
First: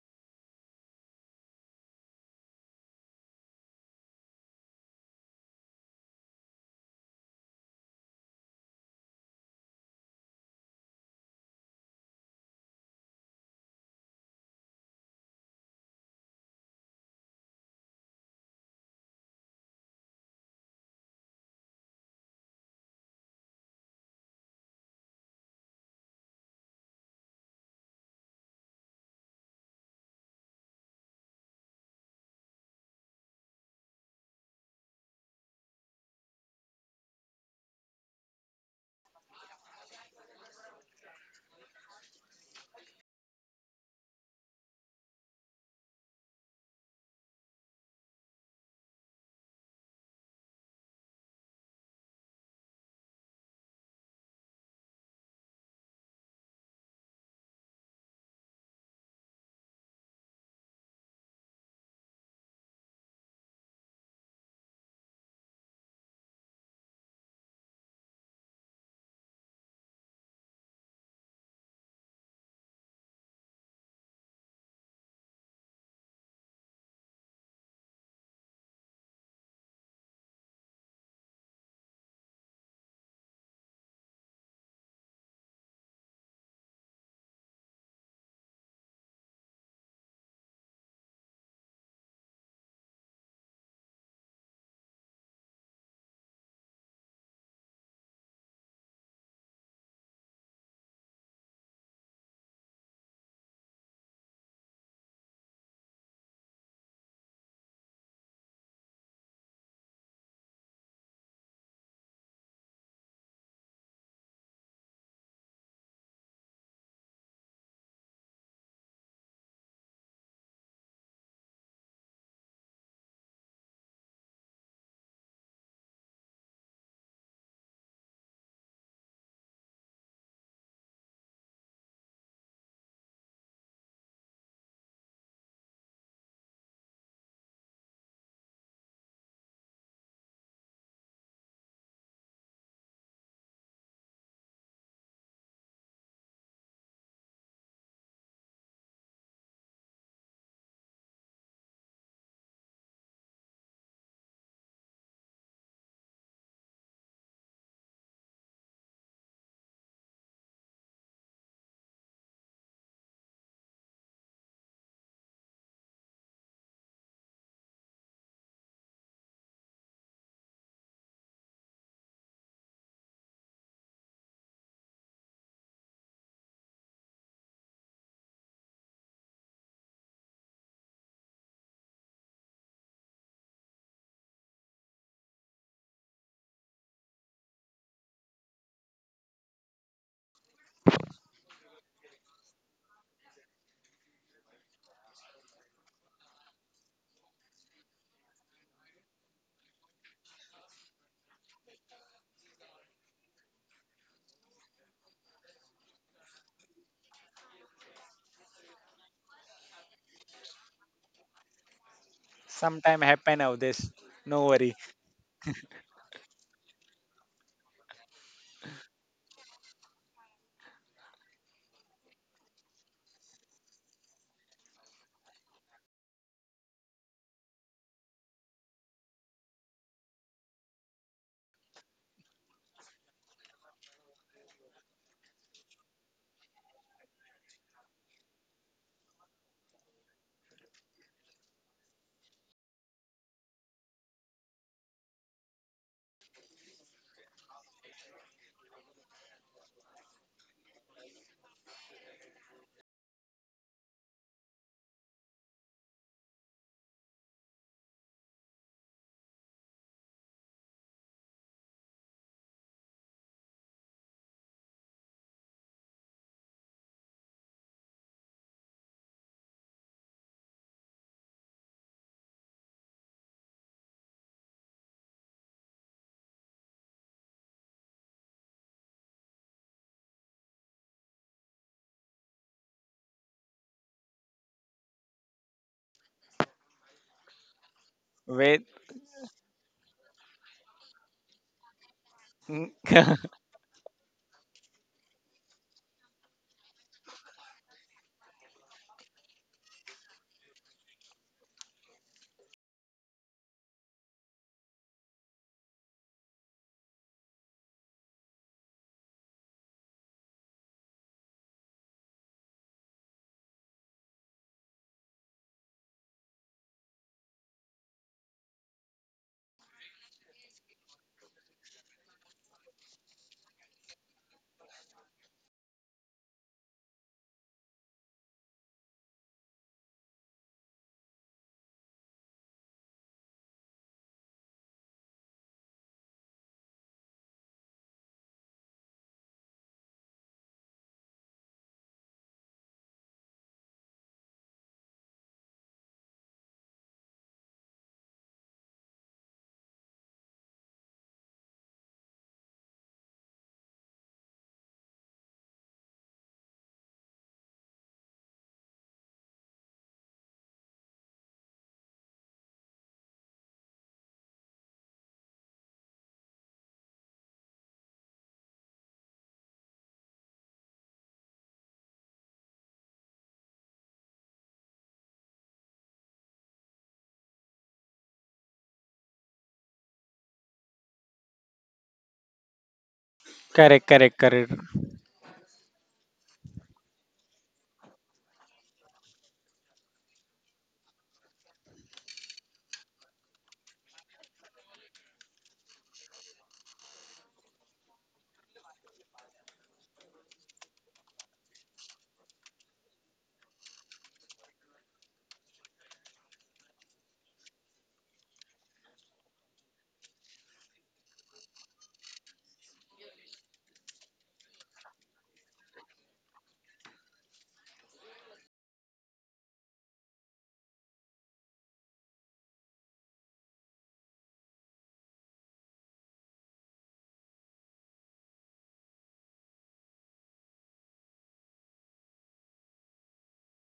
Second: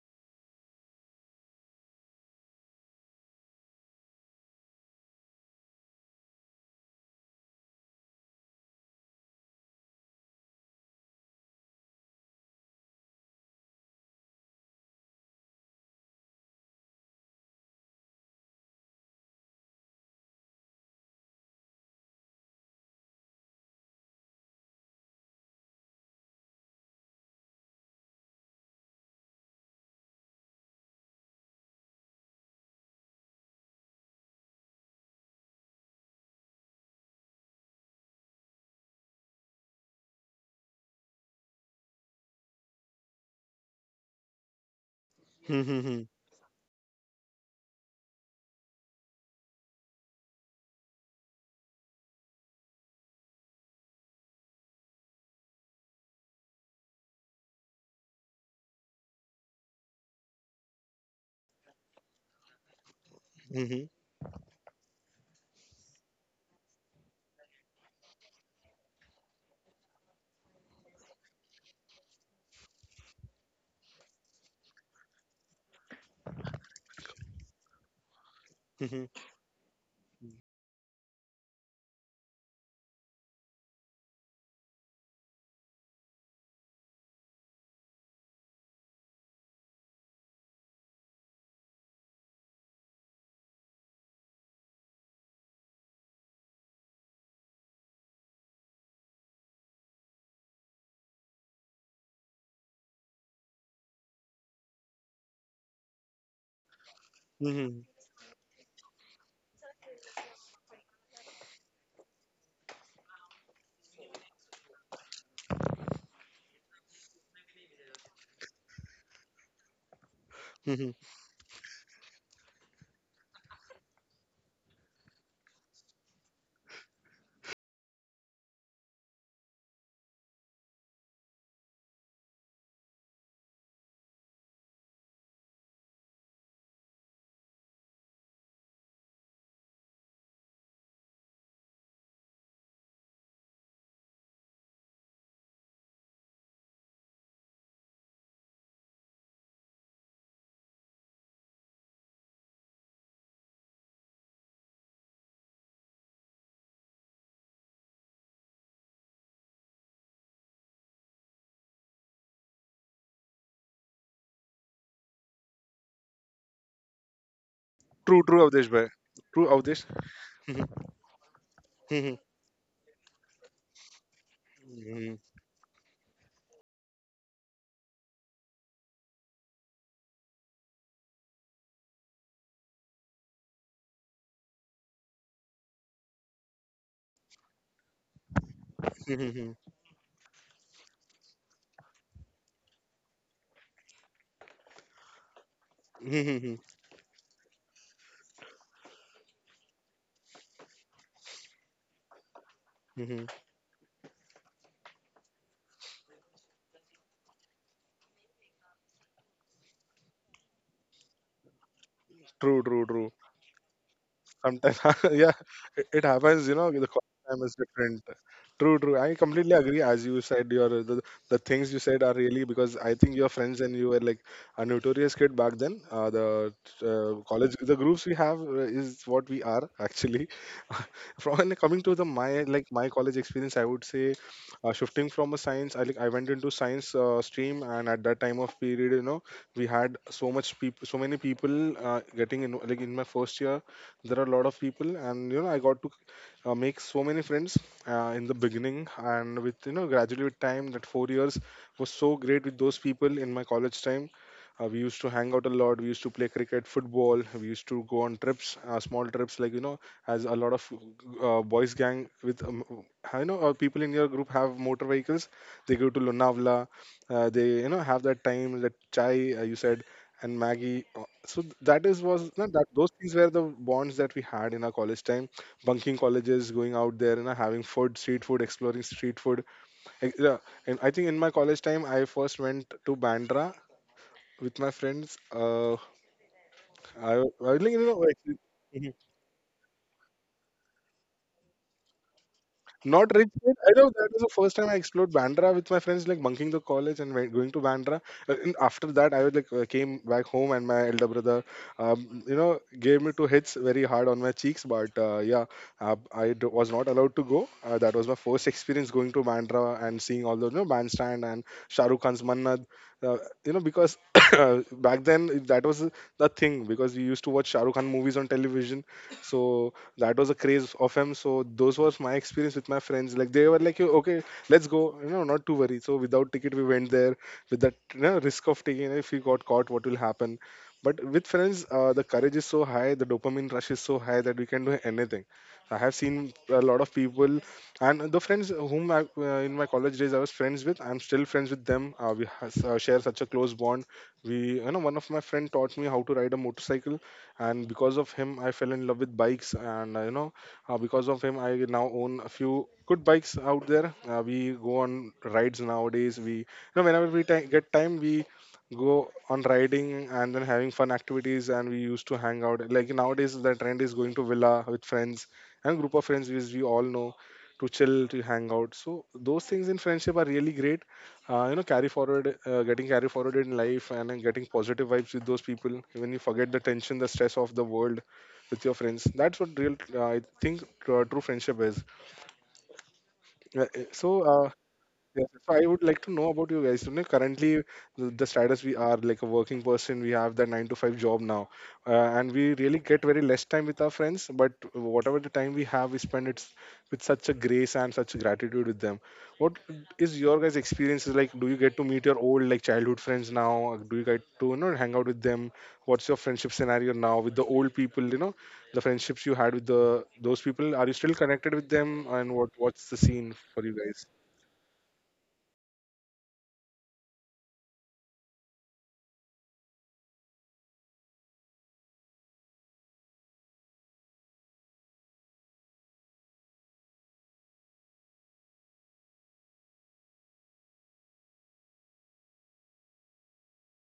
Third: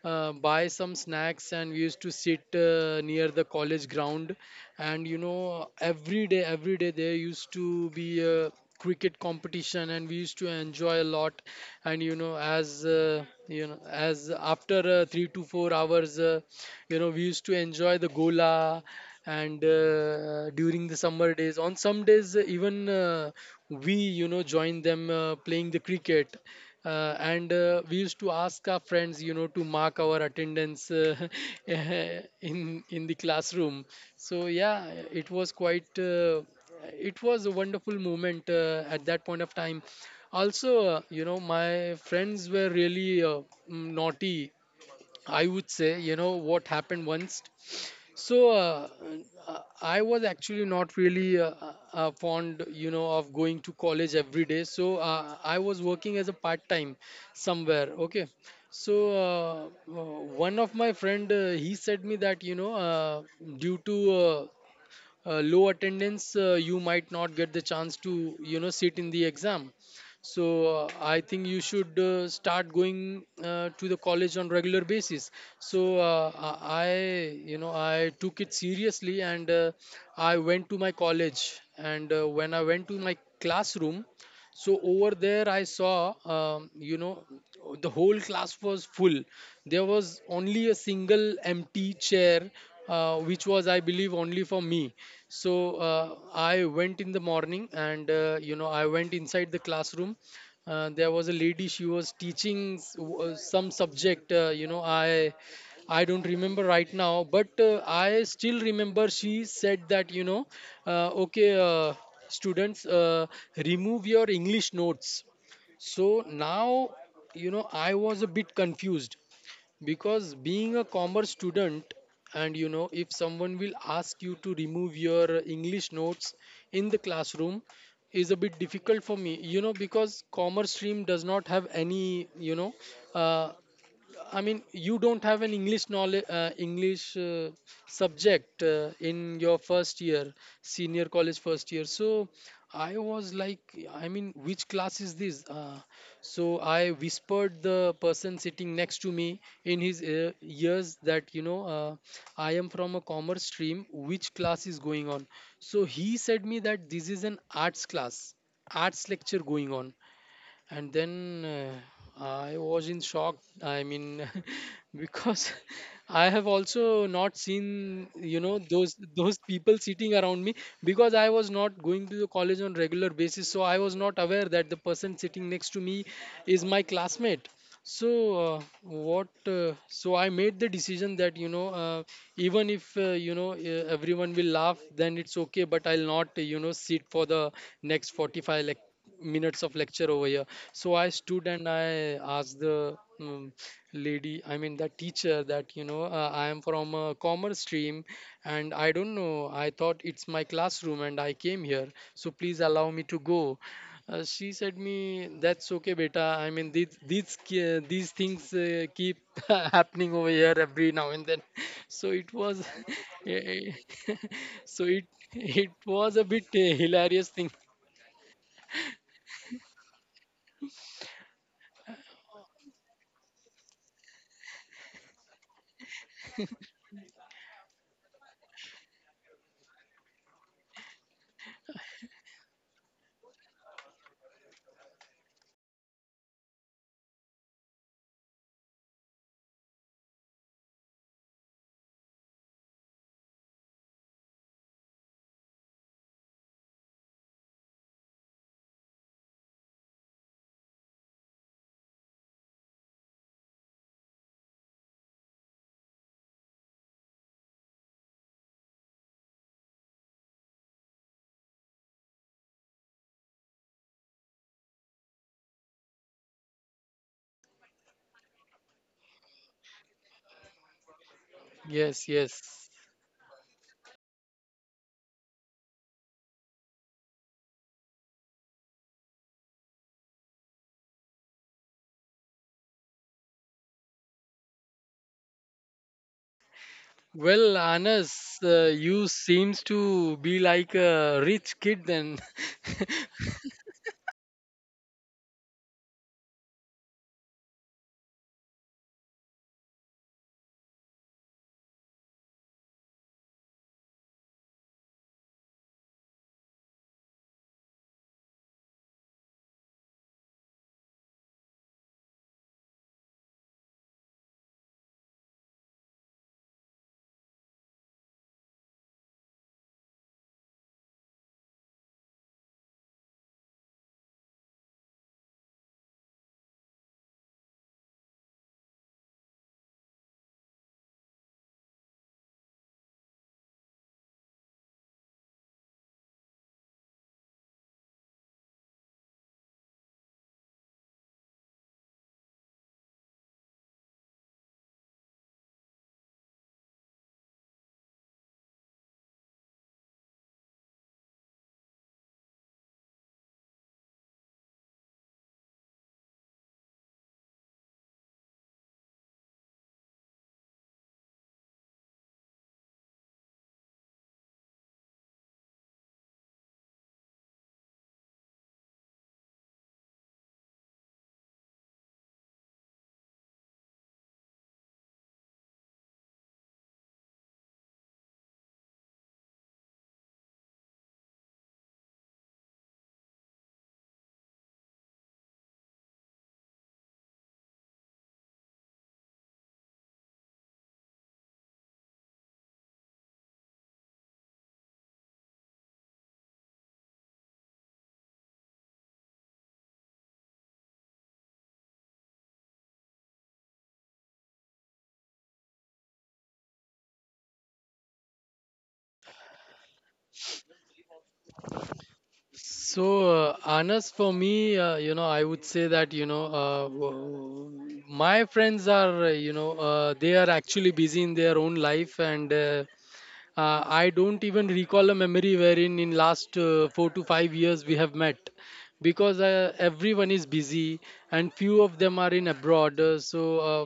B: buy some snacks, and we used to sit near the college ground. And you know every day there used to be a cricket competition, and we used to enjoy a lot. And you know, as as after 3 to 4 hours, you know, we used to enjoy the gola. And during the summer days, on some days, even we you know join them playing the cricket. And we used to ask our friends you know to mark our attendance, [laughs] in the classroom. So yeah, it was quite it was a wonderful moment at that point of time. Also, you know my friends were really naughty, I
A: Mhm,
B: would say.
A: mhm,
B: You know what happened once? So I was actually not really fond, you know, of going to college every day. So I was working as a part time somewhere. Okay. So uh, one of my friend, he said me that you know due
A: mhm,
B: to low attendance, you might not get the chance to you know sit in the exam. So I think you should start going to the college on regular basis. So you know I took it
A: mhm,
B: seriously. And I went to my college, and when I went to my classroom, so over there I saw, you know, the whole class was full. There was only a single empty chair, which was I believe only for me. So I went in the morning, and you know I went inside the classroom. There was a lady, she was teaching some subject. You know, I don't remember right now, but
A: mhm,
B: I still remember she said that, you know, okay, students, remove your English notes. So now, you know, I was a bit confused, because being a
A: mhm.
B: commerce student, and you know, if someone will ask you to remove your English notes in the classroom, is a bit difficult for me, you know, because commerce stream does not have any you know, uh, I mean, you don't have an English knowledge, English subject in your first year, senior college first year. So I was like, I mean, which class is this? So I whispered the person sitting next to me in his ear, ears, that, you know, I am from a commerce stream. Which class is going on? So he said me that this is an arts class, arts lecture going on. And then I was in shock, I mean, [laughs] because [laughs] I have also not seen
A: True, true,
B: you know
A: Avdesh, bhai.
B: those
A: True,
B: people
A: Avdesh.
B: sitting around me, because I was not going to the
A: [laughs]
B: college on regular basis, so I was not aware that the
A: Mhm.
B: person sitting next to me is my classmate. So what so I made the decision that you know even if, everyone will laugh, then it's okay, but I'll not you know sit for the next 45
A: Mhm, mhm.
B: minutes of lecture over here. So I stood, and I asked the, um, lady, I mean the teacher, that you
A: Mhm,
B: know
A: mhm,
B: I am from a commerce stream, and I don't know, I thought it's my classroom and I came here, so please allow me
A: mhm.
B: to go. She said me that's okay beta, I mean these these things keep [laughs] happening over here every now and then. So it
A: True,
B: was
A: true, true.
C: Sometime
B: [laughs]
C: happen of
B: eh,
C: this.
B: eh,
C: No
A: Sometimes,
B: [laughs]
C: worry.
B: so
A: [laughs] yeah,
B: it
A: it
B: was a
A: happens, you
B: bit
A: know, the quality time
B: hilarious
A: is
B: thing.
A: different. True, true, I completely agree. As you said, the things you said are really, because I think your friends and you were like a notorious kid back then. Uh, the uh, college, the groups we have is what we are actually [laughs] from. And coming to the my like my college experience, I would say, shifting from a science, I went into science stream, and at that time of period, you know, we had so many people getting in. Like in my first year there are a lot of people, and you know I got to make so many friends in the beginning, and with, you know, gradually with time, that 4 years was so great with those people in my college time. We used to hang out a lot, we used to play cricket, football, we used to go on trips, small trips, like, you know, as a lot of boys gang with you know people in your group have motor vehicles, they go to Lonavala. They, you know, have that time, that chai you said, and Maggie. So th- that is
B: Yes,
A: was no,
B: yes.
A: that those things were the bonds that we had in our college time, bunking colleges, going out there and having food, street food, exploring street food. Yeah, and I think in my college time, I first went to Bandra with my friends. I think,
B: Well,
A: you know,
B: Anas,
A: like, [laughs]
B: you seems to be like a rich kid then. [laughs]
A: not rich kid. I know that was the first time I explored Bandra with my friends, like bunking the college and going to Bandra. And after that, I was like came back home, and my elder brother, you know, gave me two hits very hard on my cheeks. But yeah, was not allowed to go. That was my first experience going to Bandra and seeing all those, you know, bandstand and Shah Rukh Khan's Mannad. Uh, you know, because [coughs] back then that was the thing, because we used to watch Shah Rukh Khan movies on television. So that was a craze of him. So those was my experience with my friends. Like they were like, okay, let's go, you know, not to worry. So without ticket we went there with that, you know, risk of taking, if we got caught what will happen. But with friends, the courage is so high, the dopamine rush is so high that we can do anything. I have seen a lot of people, and the friends whom in my college days I was friends with, I'm still friends with them. Share such a close bond. We, you know, one of my friend taught me how to ride a motorcycle, and because of him I fell in love with bikes, and you know, because of him I now own a few good bikes out there. We go on rides nowadays. We, you know, whenever we ti get time we go on riding, and then having fun activities. And we used to hang out, like nowadays the trend is going to villa with friends and group of friends, which we all know, to chill, to hang out. So those things in friendship are really great. You know, carry forward, getting carry forward in life, and then getting positive vibes with those people, when you forget the tension, the stress of the world with your friends. That's what real, I think, true friendship is. Yeah, uh,
C: Correct,
A: so
C: correct,
A: uh,
C: correct.
A: Yes, yes. So I would like to know about you guys. You know, currently, the status, we are like a working person, we have that 9 to 5 job now, and we really get very less time with our friends. But whatever the time we have, we spend it with such a grace and such gratitude with them. What is your guys' experiences like? Do you get to meet your old, like childhood friends now? Do you get to, you know, hang out with them? What's your friendship scenario now with the old people? You know, the friendships you had with the those people. Are you still connected with them? And what's the
B: So,
A: scene for you
B: Anas,
A: guys?
B: for me, you know, I would say that, you know, my friends are, they are actually busy in their own life. And I don't even recall a memory wherein in last 4 to 5 years we have met, because everyone is busy, and few of them are in abroad.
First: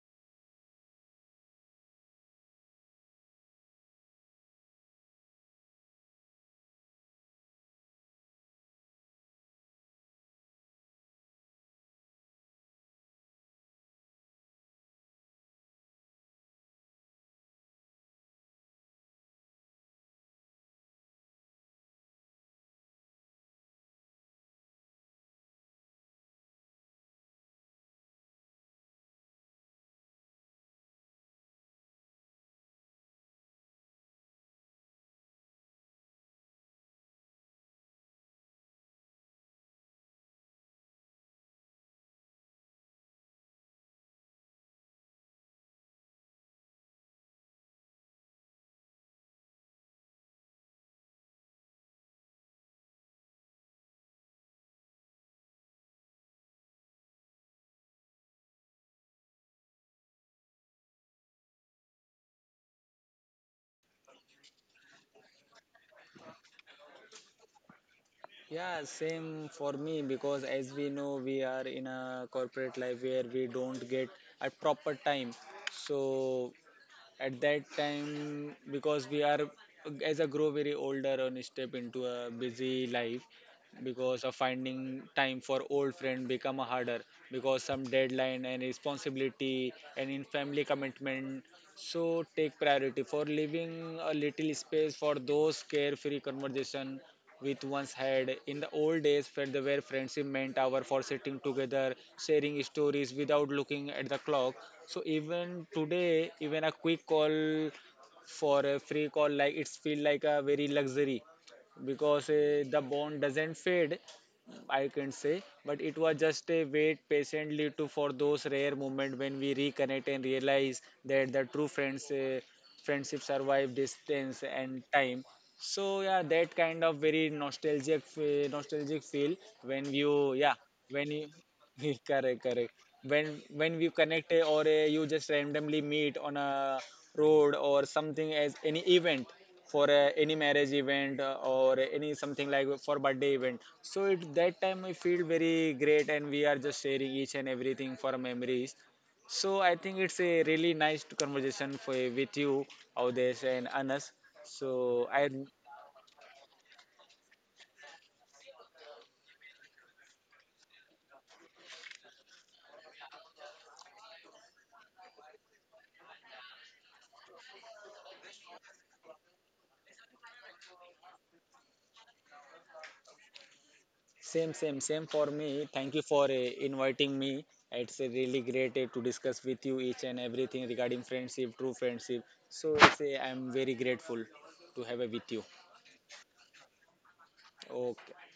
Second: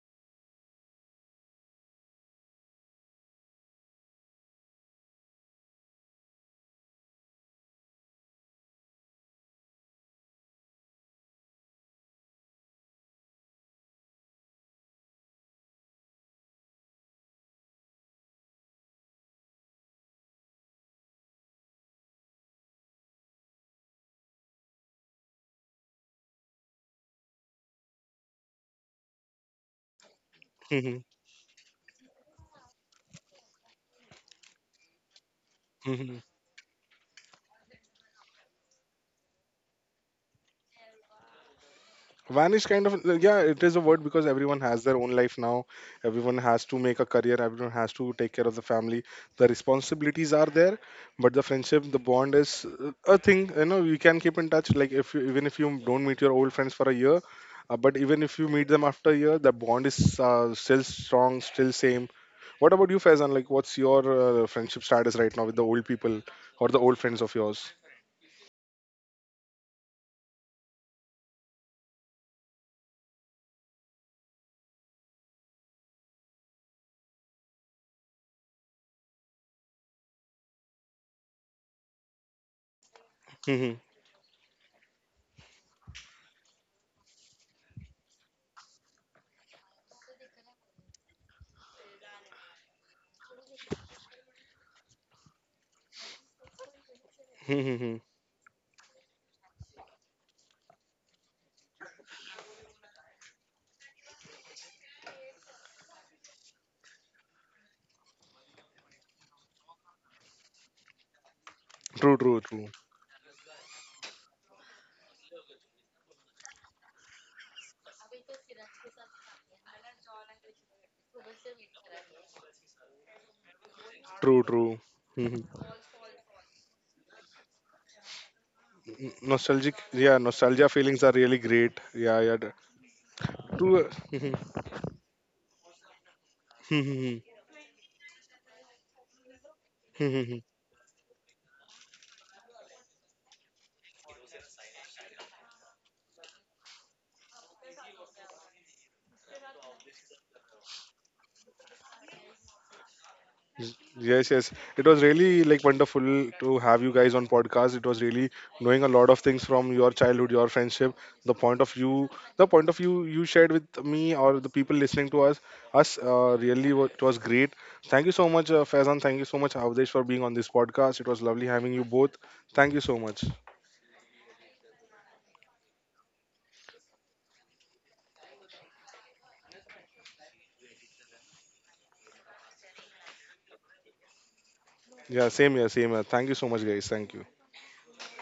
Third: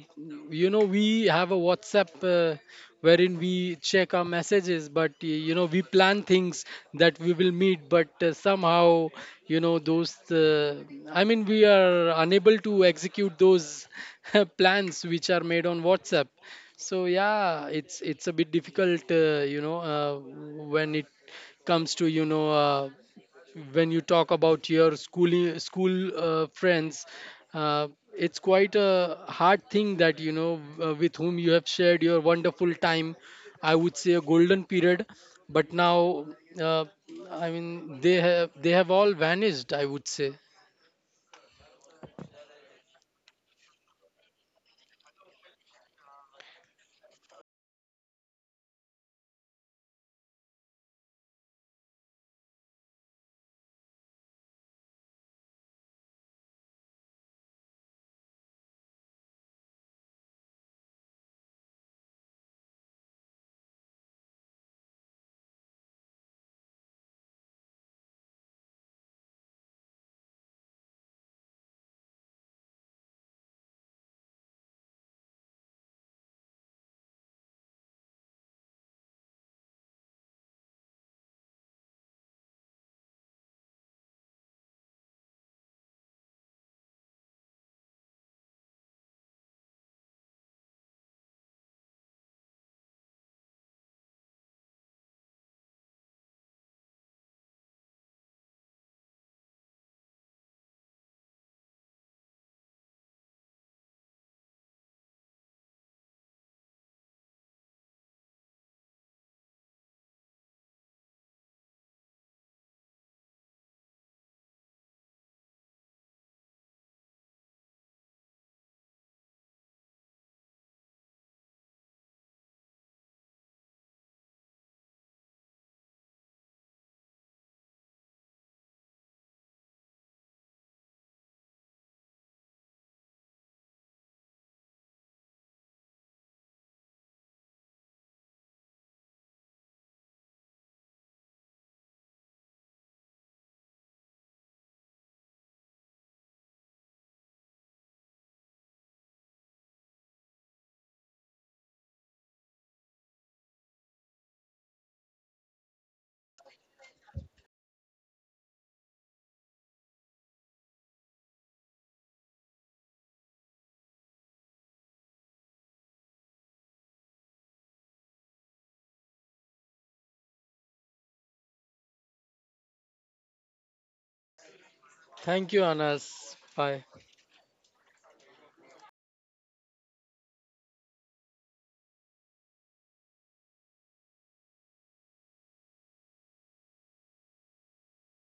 B: You know we have a WhatsApp, wherein we check our messages, but you know we plan things that we will meet, but somehow you know those, I mean we are unable to execute those [laughs] plans which are made on WhatsApp. So yeah, it's a bit difficult, when it comes to you know when you talk about your school friends, uh, it's quite a hard thing that you know
A: [laughs]
B: with whom you have shared your wonderful time. I would say a golden period, but
A: Hmm.
B: now uh, I mean they have all vanished, I would say.
A: Van is kind of, yeah, it is a word, because everyone has their own life now. Everyone has to make a career. Everyone has to take care of the family. The responsibilities are there, but the friendship, the bond is a thing. You know, you can keep in touch. Like if you, even if you don't meet your old friends for a year, but even if you meet them after a year, the bond is still strong, still same. What about you, Faizan? Like, what's your friendship status right now with the old people or the old friends of yours?
C: Yeah, same for me, because as we know, we are in a corporate life where we don't get a proper time. So at that time, because we are as I grow very older and step into a busy life,
A: [laughs] Hmm.
C: because of finding time for old friend become harder, because some deadline and responsibility and in family commitment, so take priority for leaving a little space for those carefree conversation with one's
A: Hmm.
C: head. In the old days, friend, where friendship meant hour for sitting together, sharing stories without looking at the clock. So even today, even a quick call for a free call, like it's feel like a very luxury,
A: True,
C: because
A: true, true,
C: the bond doesn't fade. I can say, but it was just a wait patiently to for those rare moment when we reconnect and realize that the true friendship survive
A: true,
C: distance
A: true.
C: and time.
A: Mm-hmm.
C: So yeah, that kind of very nostalgic, nostalgic feel,
A: Nostalgic,
C: when
A: yeah,
C: you yeah
A: nostalgia feelings
C: when
A: are
C: you
A: really great.
C: [laughs]
A: Yeah, yeah,
C: correct,
A: d-
C: correct, when
A: to
C: we
A: [laughs]
C: connect, or you just randomly meet on a road or something, as any event for any marriage event, or any something like for birthday event. So it that time we feel very great, and we are just sharing each and everything for memories. So I think it's a really nice conversation for with you, Audesh and Anas.
A: yes, yes, it was
C: So I
A: really like wonderful to have you guys on podcast. It was really knowing a lot of things from your childhood, your friendship, the point of view, the point of view you shared with me or the people listening to us really, it was great. Thank you so much, Faizan, thank you so much, Avdesh, for being on this podcast. It was lovely having you both. Thank you so much.
C: same same same for me.
B: Thank you,
C: Thank you for
B: Anas. Bye.
C: inviting me. It's a really great to discuss with you each and everything regarding friendship, true friendship. So it's a, I'm very grateful to have a with
A: Yeah,
C: you.
A: same here, same here, thank you so much guys, thank you.
C: Okay,